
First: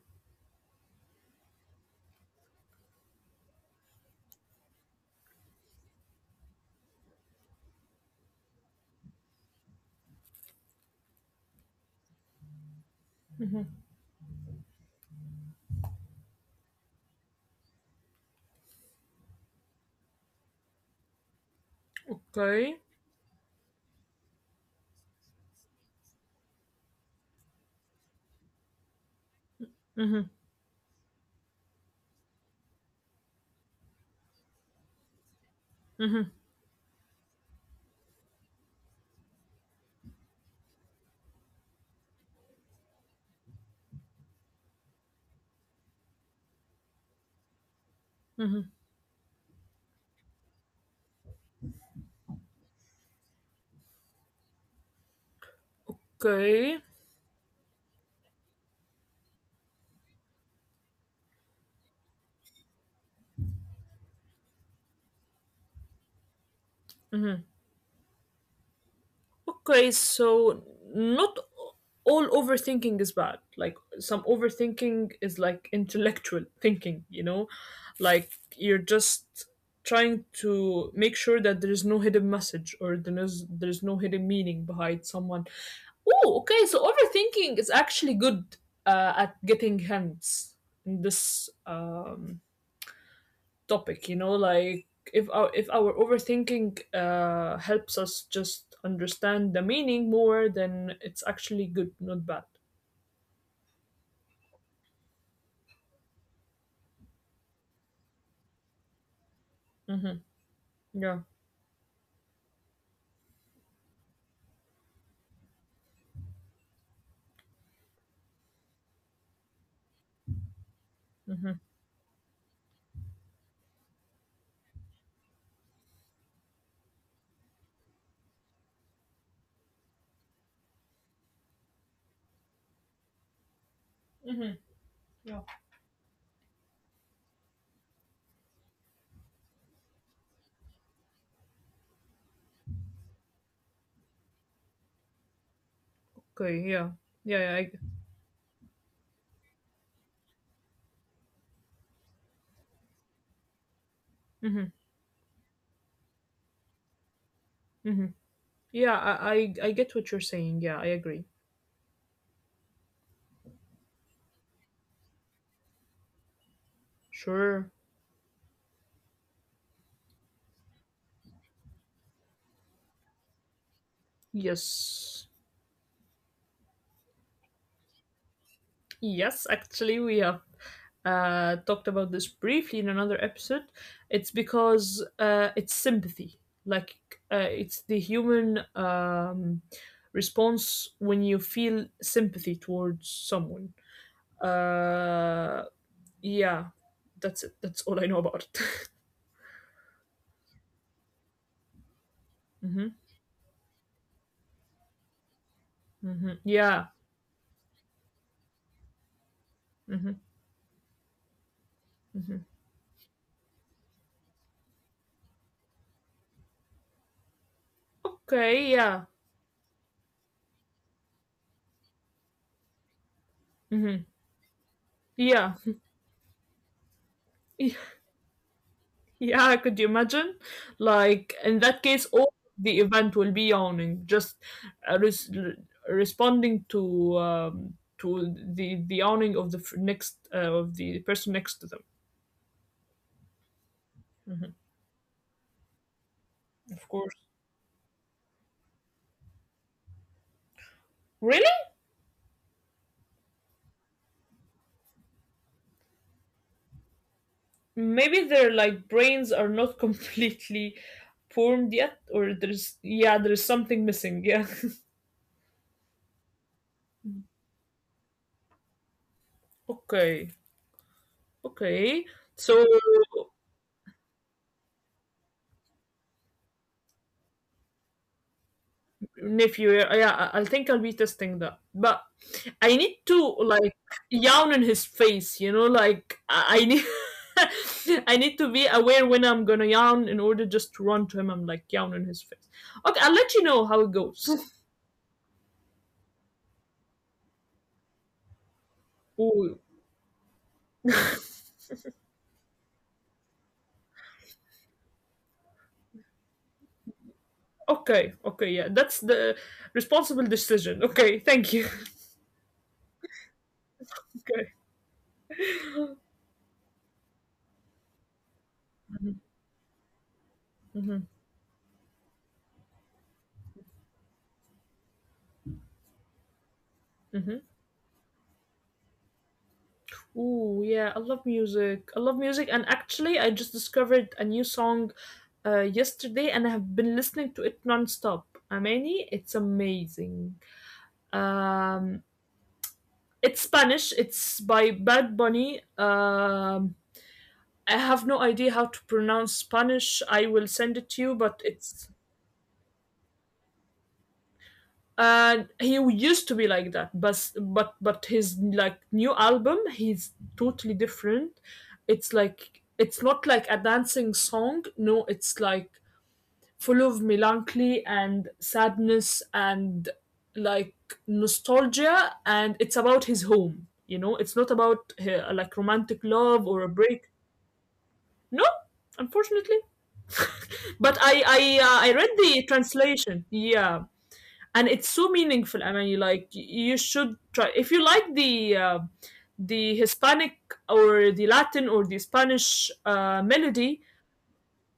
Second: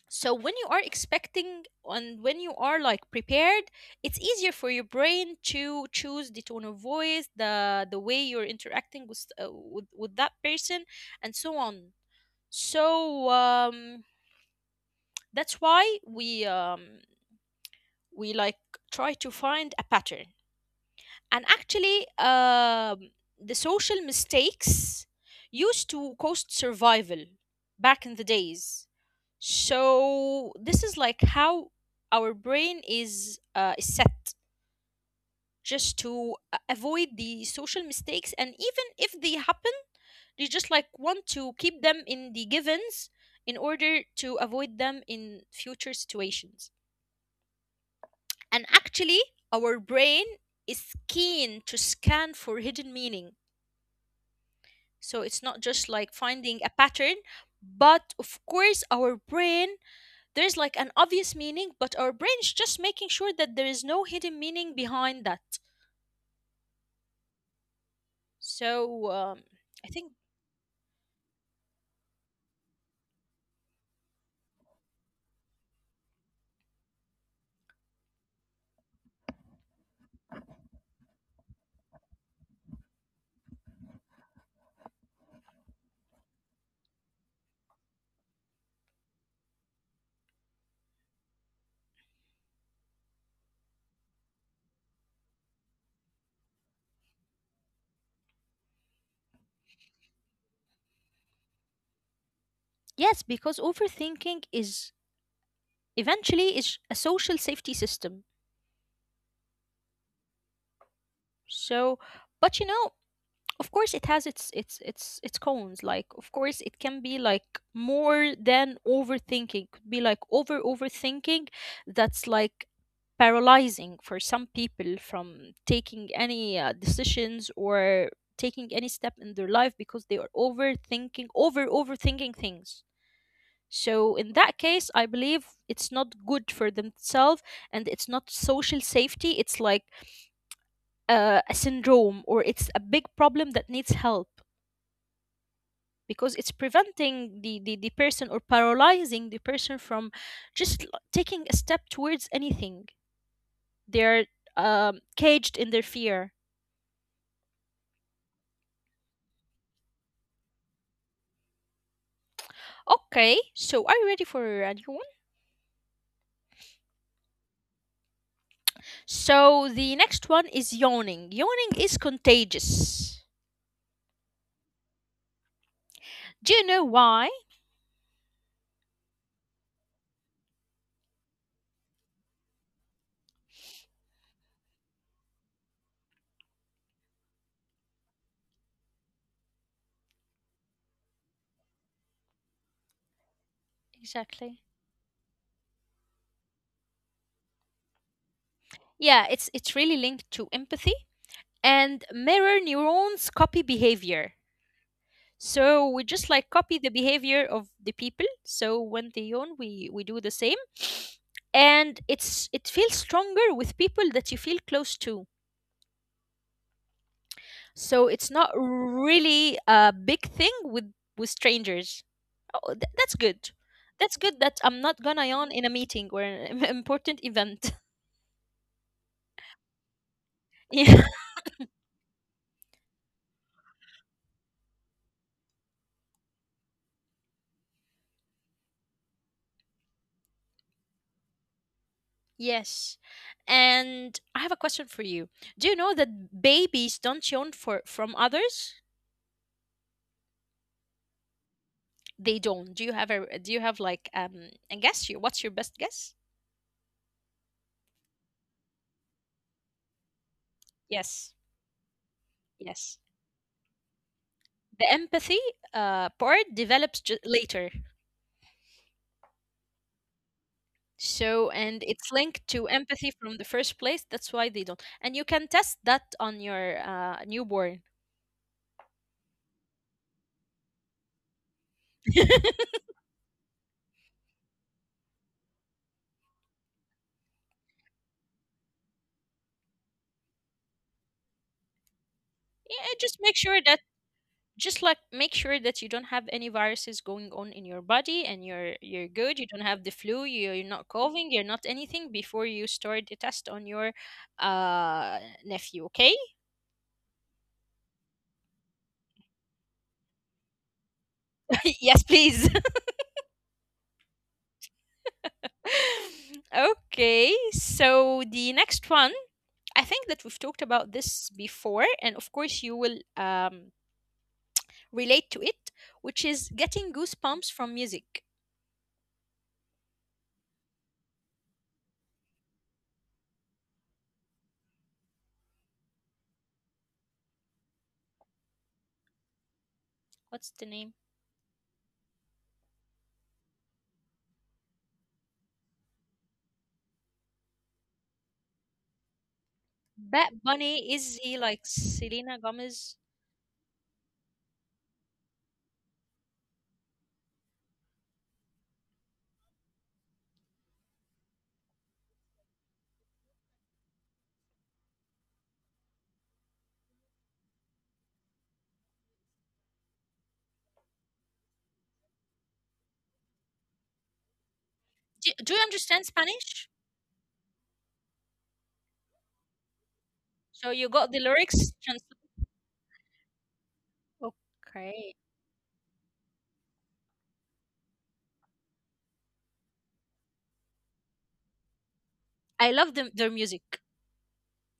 Speaker 1: So when you are expecting and when you are like prepared, it's easier for your brain to choose the tone of voice, the way you're interacting with with that person, and so on. So that's why we like try to find a pattern, and actually
Speaker 2: Okay.
Speaker 1: the social mistakes used to cost survival back in the days.
Speaker 2: Mm-hmm,
Speaker 1: So this is like how our brain is set just
Speaker 2: mm-hmm,
Speaker 1: to avoid the social mistakes, and even if they happen, they just like want to keep them in the givens in order to avoid them in future situations. And
Speaker 2: mm-hmm.
Speaker 1: actually our brain is keen to scan for hidden meaning. So it's not just like finding a
Speaker 2: Okay.
Speaker 1: pattern, but of course, our brain, there's like an obvious meaning, but our brain is just making sure that there is no hidden meaning behind that.
Speaker 2: Mm-hmm.
Speaker 1: So I
Speaker 2: Okay,
Speaker 1: think,
Speaker 2: so not all overthinking is bad. Like some overthinking is like intellectual thinking, you know? Like you're just trying to make sure that there is no hidden message or there's no hidden meaning behind someone. Oh, okay, so overthinking is actually good at getting hints in this topic, you know, like if our overthinking helps us just understand the meaning more, then it's actually good, not bad.
Speaker 1: yes, because overthinking is eventually is a social safety system.
Speaker 2: Mm-hmm. Yeah.
Speaker 1: So, but you know, of course it has its cones, like of course it can be like more than overthinking, could be like overthinking
Speaker 2: Mm-hmm.
Speaker 1: that's like paralyzing for some people from taking any decisions or taking any step in their life because they are overthinking, overthinking things. So in
Speaker 2: Mm-hmm.
Speaker 1: that case I
Speaker 2: Yeah.
Speaker 1: believe it's not good for themselves, and it's not social safety, it's like a syndrome, or it's a big problem that needs help, because it's
Speaker 2: Okay, yeah. yeah,
Speaker 1: preventing
Speaker 2: yeah I,
Speaker 1: the person, or paralyzing the person from taking a step towards anything. They're
Speaker 2: mm-hmm.
Speaker 1: caged in their fear.
Speaker 2: Mm-hmm. Yeah, I get what you're saying. Yeah, I agree.
Speaker 1: Okay, so are you ready for a new one?
Speaker 2: Sure.
Speaker 1: So the next one is yawning. Yawning is contagious.
Speaker 2: Yes.
Speaker 1: Do you know why?
Speaker 2: Yes, actually we have talked about this briefly in another episode. It's because it's sympathy. Like it's the human response when you feel sympathy towards someone.
Speaker 1: Exactly.
Speaker 2: Uh, yeah, that's it. That's all I know about it.
Speaker 1: Yeah, it's really linked to empathy, and mirror
Speaker 2: Hmm.
Speaker 1: neurons copy behavior. So we just
Speaker 2: Hmm.
Speaker 1: like copy
Speaker 2: Yeah.
Speaker 1: the behavior of the people. So when they yawn, we do
Speaker 2: Hmm.
Speaker 1: the same, and
Speaker 2: Hmm.
Speaker 1: it feels stronger with people that you feel close to. So it's not
Speaker 2: Okay. Yeah.
Speaker 1: really a big thing with strangers. Oh, that's good.
Speaker 2: Hmm.
Speaker 1: That's good that I'm not gonna yawn
Speaker 2: Yeah.
Speaker 1: in a meeting or an important event.
Speaker 2: Yeah, could you imagine?
Speaker 1: Yeah.
Speaker 2: Like, in that case, all the event will be yawning, just uh, res- re- responding to the yawning of the f- next of the person next to them.
Speaker 1: Yes. And I have
Speaker 2: Mhm.
Speaker 1: a question for you. Do you know that
Speaker 2: Of
Speaker 1: babies
Speaker 2: course.
Speaker 1: don't yawn for from others?
Speaker 2: Really?
Speaker 1: They don't. Do you have a do you have like a guess? You What's your best guess?
Speaker 2: Maybe their like brains are not completely
Speaker 1: Yes.
Speaker 2: formed yet, or there's
Speaker 1: Yes.
Speaker 2: yeah, there's something missing. Yeah.
Speaker 1: The empathy part develops later.
Speaker 2: Okay.
Speaker 1: So, and
Speaker 2: Okay.
Speaker 1: it's linked
Speaker 2: So
Speaker 1: to empathy from the first place. That's why they don't. And you can test that on your newborn.
Speaker 2: nephew, yeah, yeah I think I'll be testing that, but
Speaker 1: Yeah,
Speaker 2: I need to like yawn in his face, you know, like I need I need to be aware when I'm gonna yawn in order just to run to him, I'm like yawn in his face. Okay, I'll
Speaker 1: just
Speaker 2: let
Speaker 1: make
Speaker 2: you
Speaker 1: sure
Speaker 2: know
Speaker 1: that
Speaker 2: how it goes.
Speaker 1: just like make sure that you don't have any viruses going on in your body and you're good, you
Speaker 2: Ooh.
Speaker 1: don't have the flu, you're not coughing, you're not anything before you start the test on your uh nephew, okay?
Speaker 2: Okay, okay, yeah, that's the responsible decision. Okay, thank you.
Speaker 1: Yes, please.
Speaker 2: Okay.
Speaker 1: Okay, so the next one,
Speaker 2: Mhm,
Speaker 1: I think that we've talked about
Speaker 2: mhm,
Speaker 1: this before, and of course, you will relate to it, which is getting
Speaker 2: mhm.
Speaker 1: goosebumps from music.
Speaker 2: Ooh, yeah, I love music. I love music, and actually, I just discovered a new song yesterday, and I have been listening to it nonstop. Amani, it's amazing.
Speaker 1: What's the name?
Speaker 2: Um, it's Spanish. It's by Bad Bunny. I have no idea how to pronounce Spanish. I
Speaker 1: Bat
Speaker 2: will send it
Speaker 1: Bunny,
Speaker 2: to you,
Speaker 1: is he
Speaker 2: but
Speaker 1: like
Speaker 2: it's
Speaker 1: Selena Gomez?
Speaker 2: and he used to be like that, but his like new album, he's totally different. It's like it's not like a dancing song, no, it's like full of melancholy and sadness and like nostalgia, and it's about his home, you know, it's not about
Speaker 1: Do, do
Speaker 2: like
Speaker 1: you
Speaker 2: romantic
Speaker 1: understand
Speaker 2: love or
Speaker 1: Spanish?
Speaker 2: a break. No, unfortunately.
Speaker 1: So you
Speaker 2: But
Speaker 1: got
Speaker 2: i
Speaker 1: the
Speaker 2: i
Speaker 1: lyrics?
Speaker 2: uh, i read the translation, yeah, and it's so
Speaker 1: Okay.
Speaker 2: meaningful. I mean, you like, you should try if you like the Hispanic or the Latin or the
Speaker 1: I
Speaker 2: Spanish
Speaker 1: love the, their music.
Speaker 2: melody.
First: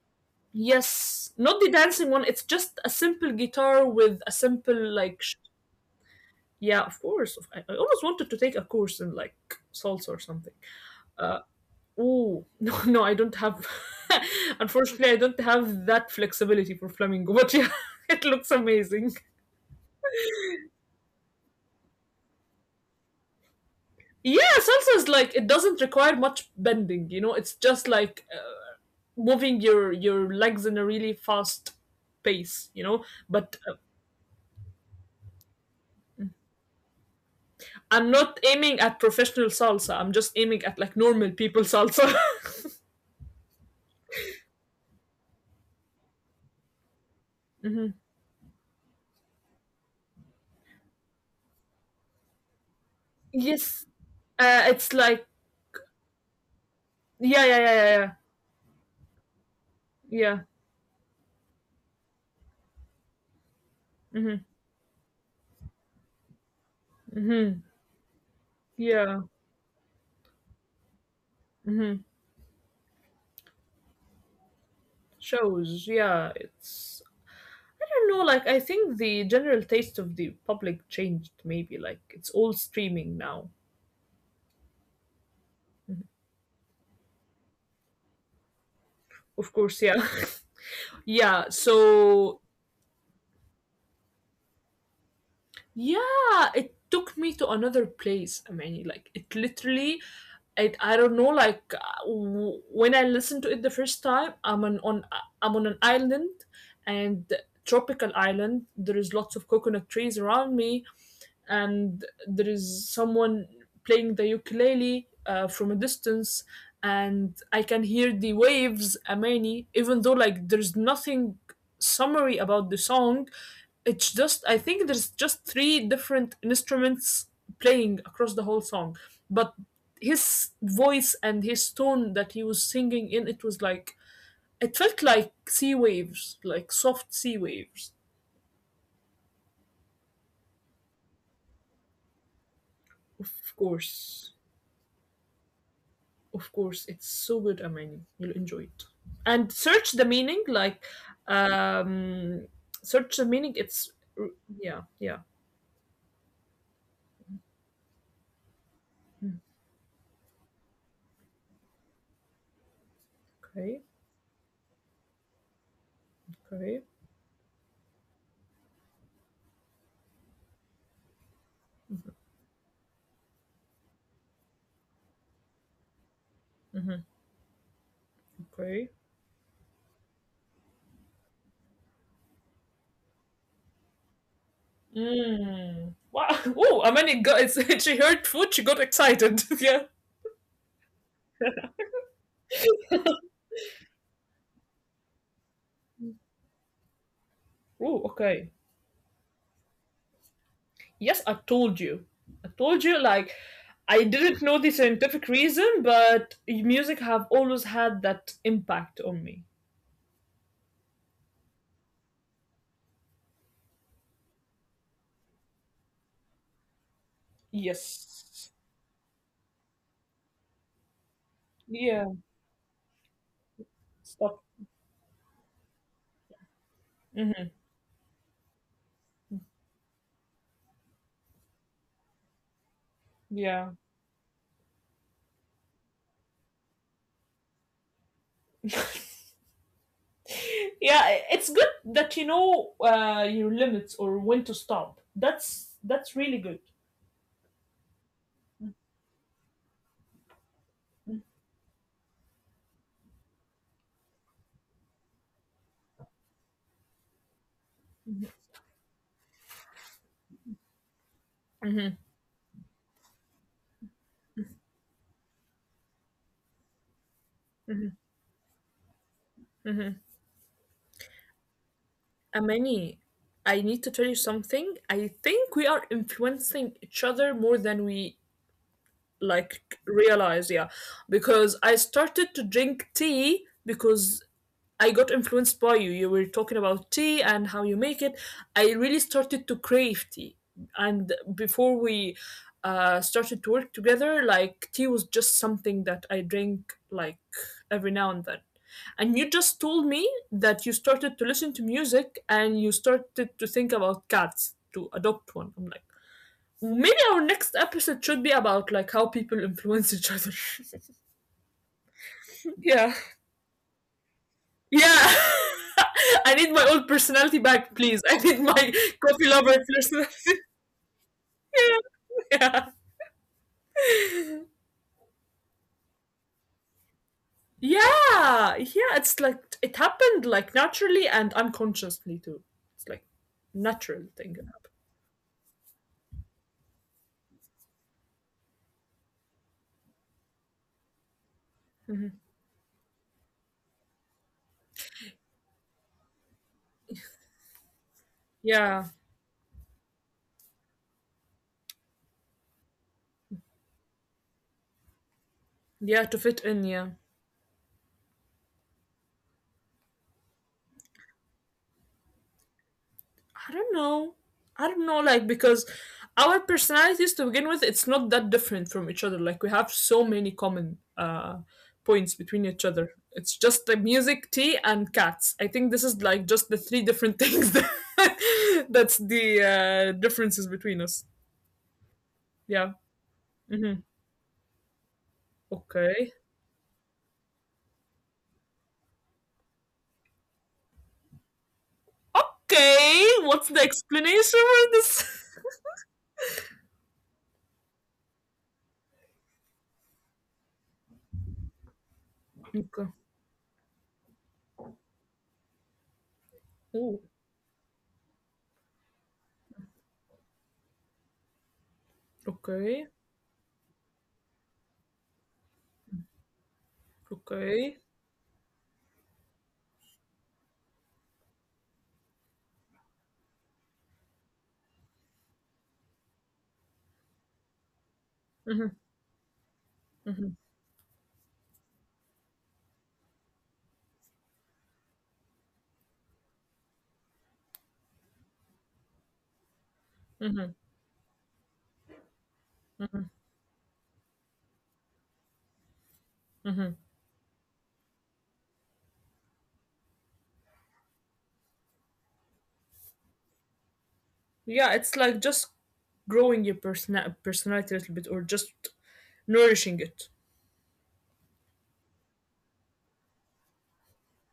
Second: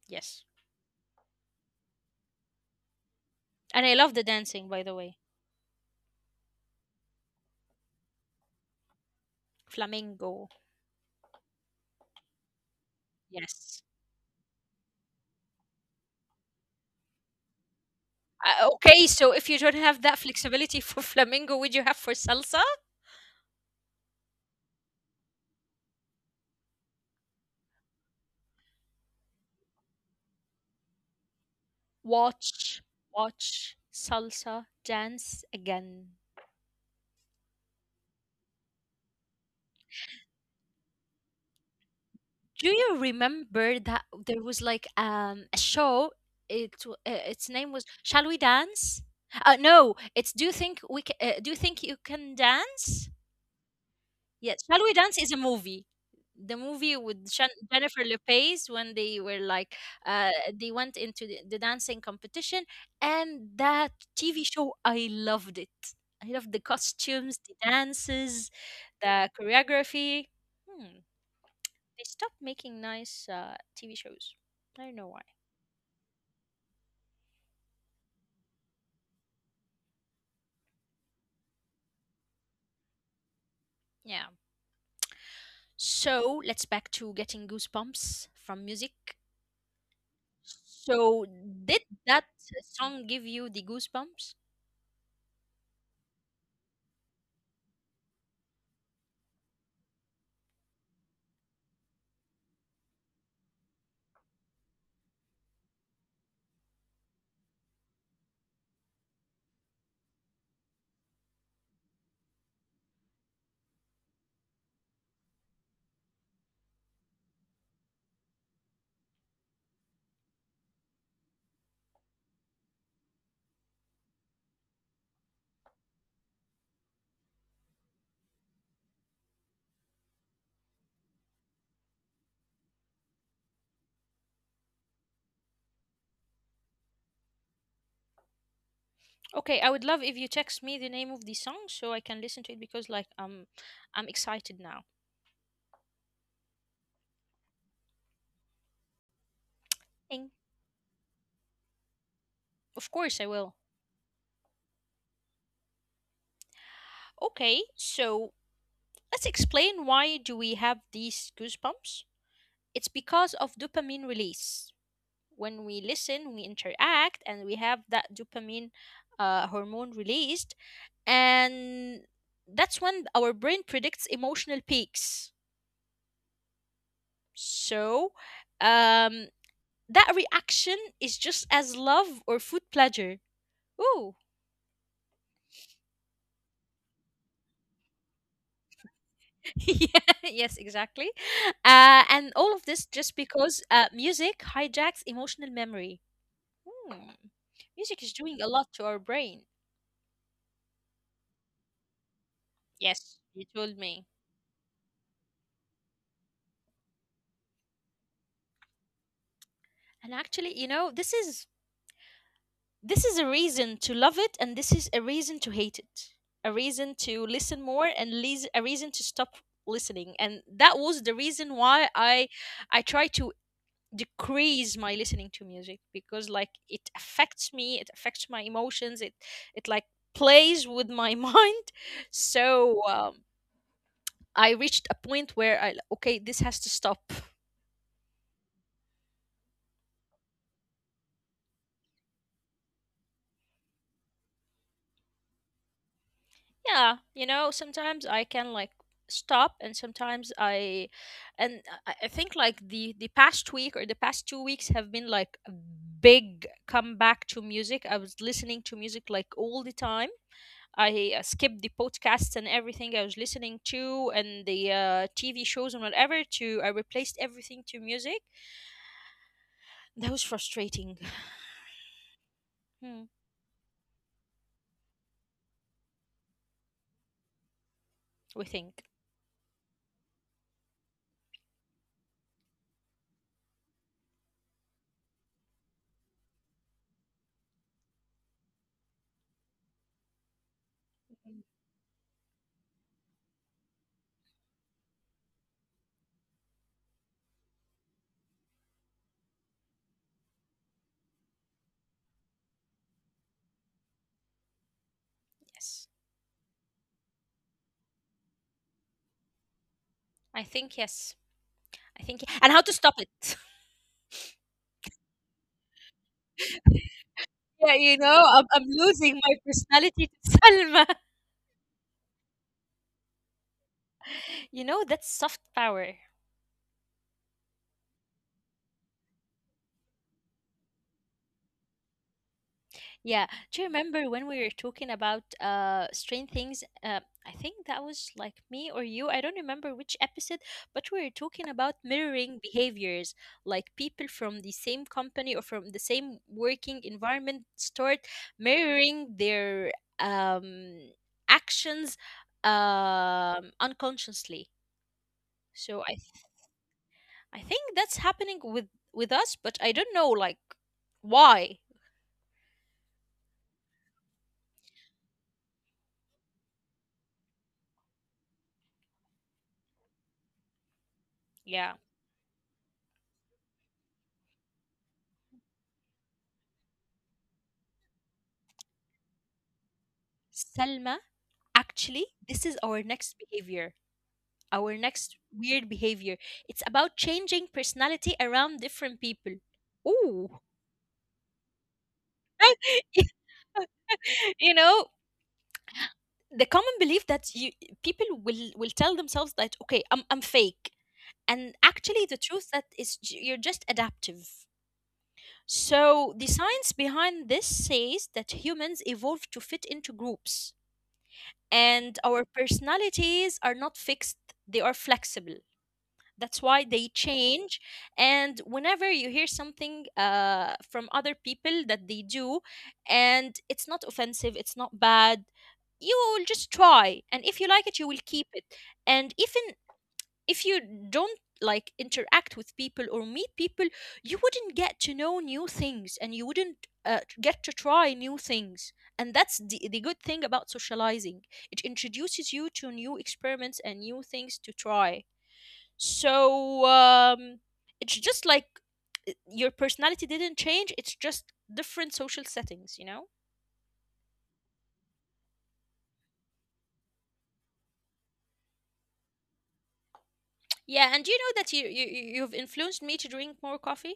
Speaker 1: Yes.
Speaker 2: Yes, not the dancing one, it's just a simple guitar
Speaker 1: And I love
Speaker 2: with
Speaker 1: the
Speaker 2: a
Speaker 1: dancing,
Speaker 2: simple
Speaker 1: by the way.
Speaker 2: like sh- yeah, of course. I almost wanted to take a course in like salsa or
Speaker 1: Flamenco.
Speaker 2: something, uh, oh, no, no, I don't have
Speaker 1: Yes.
Speaker 2: unfortunately I don't have that flexibility for flamingo, but yeah, it looks
Speaker 1: Okay,
Speaker 2: amazing.
Speaker 1: so if you don't have that flexibility for flamingo, would you have for salsa?
Speaker 2: Yeah, salsa is like, it doesn't require much bending. You know, it's just like moving your legs in a really fast pace.
Speaker 1: Watch,
Speaker 2: You know, but
Speaker 1: watch salsa dance again.
Speaker 2: I'm not aiming at professional salsa. I'm just aiming at like normal people salsa.
Speaker 1: Do you remember that there was like a show? Its name was
Speaker 2: Hmm.
Speaker 1: Shall We Dance? No, it's do you think you can dance?
Speaker 2: Yes,
Speaker 1: Yes, Shall
Speaker 2: it's
Speaker 1: We Dance
Speaker 2: like
Speaker 1: is a movie. The movie with
Speaker 2: yeah, yeah, yeah, yeah,
Speaker 1: Jennifer
Speaker 2: yeah,
Speaker 1: Lopez, when they were like,
Speaker 2: yeah,
Speaker 1: they went into the dancing competition, and that
Speaker 2: mm-hmm,
Speaker 1: TV show I loved it. I loved the costumes, the
Speaker 2: mm-hmm,
Speaker 1: dances,
Speaker 2: yeah,
Speaker 1: the choreography. Hmm.
Speaker 2: mm-hmm.
Speaker 1: They stopped making nice TV shows. I don't know why.
Speaker 2: Shows. Yeah, it's I don't know. Like I think the general taste of the public changed. Maybe like it's all streaming now.
Speaker 1: Yeah. So let's back to getting goosebumps from music.
Speaker 2: Of course, yeah.
Speaker 1: So
Speaker 2: Yeah,
Speaker 1: did that
Speaker 2: so
Speaker 1: song give you the goosebumps?
Speaker 2: yeah, it took me to another place. I mean, like it literally it, I don't know, like when I listened to it the first time, I'm on I'm on an island and tropical island. There is lots of coconut trees around me and there is someone playing the ukulele from a distance, and I can hear the waves, Amani, even though like there's nothing summary about the song. It's just I think there's just three different instruments playing across the whole song, but his voice and his tone that he was singing in it was like it felt like sea waves, like soft sea waves.
Speaker 1: Okay, I would love if you text me the name of the song so I can listen to it because like
Speaker 2: Of
Speaker 1: I'm
Speaker 2: course.
Speaker 1: excited now.
Speaker 2: Of course, it's so good, Amani. You'll enjoy it. And search the
Speaker 1: Thing.
Speaker 2: meaning, like, um,
Speaker 1: Of course I
Speaker 2: search the
Speaker 1: will.
Speaker 2: meaning. It's, yeah, yeah.
Speaker 1: Okay, so let's explain, why do we have these goosebumps? It's because of
Speaker 2: Okay,
Speaker 1: dopamine release. When we listen, we
Speaker 2: okay,
Speaker 1: interact and we have that dopamine hormone released, and that's when our brain predicts emotional peaks. So,
Speaker 2: okay.
Speaker 1: um, that reaction is just as love or food pleasure. Ooh.
Speaker 2: Mm. Wow. Oh, Amani got, it's, she heard food, she got excited. Yeah.
Speaker 1: Yeah, yes, exactly. And all of this just because music hijacks emotional memory. Hmm. Music is
Speaker 2: Oh,
Speaker 1: doing a
Speaker 2: okay.
Speaker 1: lot to our brain.
Speaker 2: Yes, I told you. I told you,
Speaker 1: Yes,
Speaker 2: like,
Speaker 1: you told me.
Speaker 2: I didn't know the scientific reason, but music have always had that impact on me.
Speaker 1: And actually, you know, this is a reason to love it, and this is a reason to hate it. A reason to listen more, and
Speaker 2: Yes.
Speaker 1: a reason to stop listening. And that was the reason why
Speaker 2: Yeah.
Speaker 1: I try to
Speaker 2: Stop.
Speaker 1: decrease my listening to music because like it
Speaker 2: Hmm.
Speaker 1: affects me, it affects my emotions, it like plays with my mind. So
Speaker 2: Yeah.
Speaker 1: I reached a point where I okay, this has to stop.
Speaker 2: Yeah, it's good that you know your limits or when to stop. That's really good.
Speaker 1: Yeah, you know, sometimes I can like stop, and sometimes I and I I think like the past week or the past 2 weeks have been like a big comeback to music. I was listening to music like all the time. I
Speaker 2: Mm-hmm,
Speaker 1: skipped the podcasts and everything I was listening to, and the TV shows and whatever, to I replaced
Speaker 2: mm-hmm,
Speaker 1: everything to music.
Speaker 2: mm-hmm.
Speaker 1: That was frustrating.
Speaker 2: Amani,
Speaker 1: Hmm.
Speaker 2: I need to tell you something. I think we are influencing each other more than we
Speaker 1: We think.
Speaker 2: like realize, yeah. Because I started to drink tea because I got influenced by you. You were talking about tea and how you make it. I really started to crave tea. And before we started to work together, like tea was just something that I drink like every now and then. And you just told me that you started to listen to music and you started to think about cats to adopt one. I'm like,
Speaker 1: Yes.
Speaker 2: maybe our next episode should be about like how people influence each other.
Speaker 1: I think yes. I think, and
Speaker 2: Yeah.
Speaker 1: how to stop it.
Speaker 2: Yeah. I need my old personality back,
Speaker 1: Yeah,
Speaker 2: please.
Speaker 1: you
Speaker 2: I need
Speaker 1: know, I'm,
Speaker 2: my
Speaker 1: I'm
Speaker 2: coffee
Speaker 1: losing my
Speaker 2: lover personality.
Speaker 1: personality to Salma.
Speaker 2: Yeah. Yeah.
Speaker 1: You know, that's soft power.
Speaker 2: Yeah, yeah. It's like it happened like naturally and unconsciously too. It's like
Speaker 1: Yeah. Do you
Speaker 2: natural
Speaker 1: remember when
Speaker 2: thing.
Speaker 1: we were
Speaker 2: Happened.
Speaker 1: talking about Strange Things? I think that was like me or you. I don't remember which episode, but we were talking about mirroring behaviors. Like people from the same company or from the same working environment start
Speaker 2: Yeah.
Speaker 1: mirroring their um actions unconsciously.
Speaker 2: Yeah,
Speaker 1: So
Speaker 2: to
Speaker 1: I
Speaker 2: fit
Speaker 1: th-
Speaker 2: in, yeah.
Speaker 1: I think that's happening with us, but I don't know like why.
Speaker 2: I don't know. I don't know, like, because our personalities to begin with, it's not that different from each other. Like, we have so many common
Speaker 1: Yeah.
Speaker 2: points between each other. It's just the music, tea, and cats. I think this is like just the three different things that, that's the differences between us.
Speaker 1: Selma, actually
Speaker 2: Yeah.
Speaker 1: this is our next
Speaker 2: Hmm.
Speaker 1: behavior, our next
Speaker 2: Okay.
Speaker 1: weird behavior. It's about changing personality around different people. Ooh.
Speaker 2: Okay. What's the explanation for
Speaker 1: You
Speaker 2: this?
Speaker 1: know, the common belief that you people will tell themselves that okay, I'm fake, and actually
Speaker 2: Okay.
Speaker 1: the truth that is you're just adaptive. So the
Speaker 2: Oh.
Speaker 1: science behind this says that humans evolve to fit into groups, and
Speaker 2: Okay.
Speaker 1: our personalities are not fixed. They are flexible. That's why they
Speaker 2: Okay.
Speaker 1: change. And whenever you hear something from other people that they do, and it's not offensive, it's not bad, you will just try, and if you like it, you will keep it. And even if you don't like interact with people or meet people, you wouldn't get to know new things, and you wouldn't get to try new things. And that's the good thing about socializing. It introduces you to new experiments and new things to try.
Speaker 2: Mm-hmm.
Speaker 1: so um, it's just like your personality didn't change. It's just different social settings, you know.
Speaker 2: Yeah, it's like just growing your person- personality a little bit or just nourishing it.
Speaker 1: Yeah, and you know that you've influenced me to drink more coffee.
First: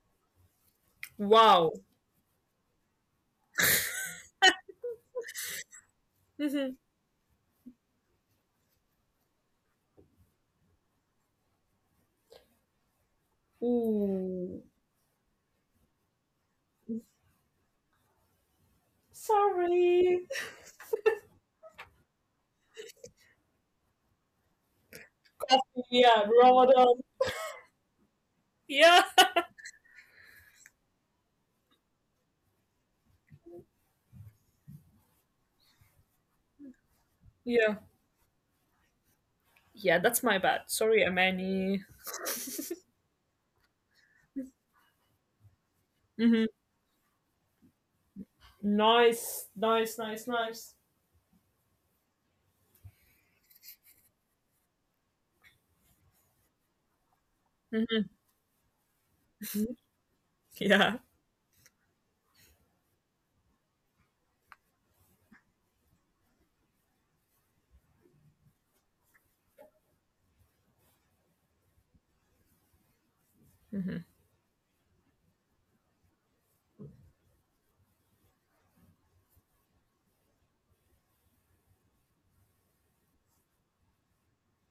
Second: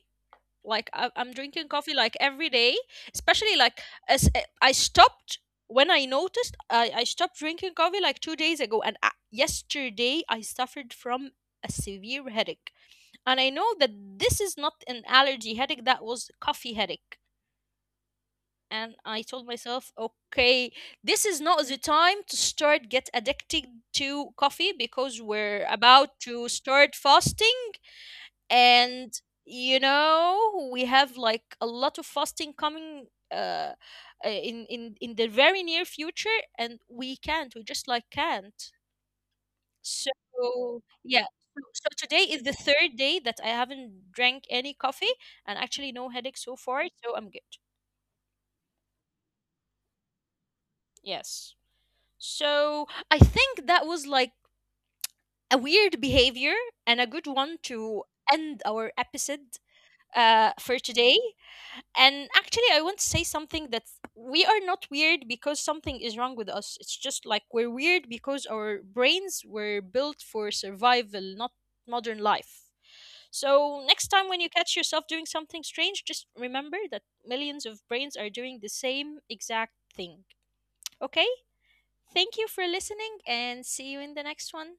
Speaker 1: Like I'm drinking
Speaker 2: Wow.
Speaker 1: coffee like every day, especially like as I stopped when I noticed
Speaker 2: Mhm.
Speaker 1: I stopped drinking coffee like 2 days ago, and yesterday I suffered from a severe headache, and I know that this is
Speaker 2: Ooh.
Speaker 1: not an allergy headache. That was coffee headache. And I told myself,
Speaker 2: Sorry.
Speaker 1: okay, this is not the time to start get addicted to coffee because we're about
Speaker 2: Yeah,
Speaker 1: to start
Speaker 2: Ramadan.
Speaker 1: fasting.
Speaker 2: Yeah.
Speaker 1: And you know we have like a lot of fasting coming uh in the very near future, and we
Speaker 2: Yeah.
Speaker 1: just like can't.
Speaker 2: Yeah,
Speaker 1: So
Speaker 2: that's my bad. Sorry,
Speaker 1: yeah. So
Speaker 2: Amani.
Speaker 1: today is the third day that I haven't drank any coffee, and actually no headache
Speaker 2: Mm-hmm.
Speaker 1: so far, so I'm good.
Speaker 2: Nice, nice, nice, nice.
Speaker 1: Yes. So I think that was like a weird behavior and a good one to end our episode for
Speaker 2: Yeah.
Speaker 1: today. And actually, I want to say something that we are not weird because something is wrong with us. It's just like we're weird because our brains were built for survival, not modern life. So next time when you catch yourself doing something strange, just remember that millions of brains are doing the same exact thing. Okay? Thank you for listening, and see you in the next one.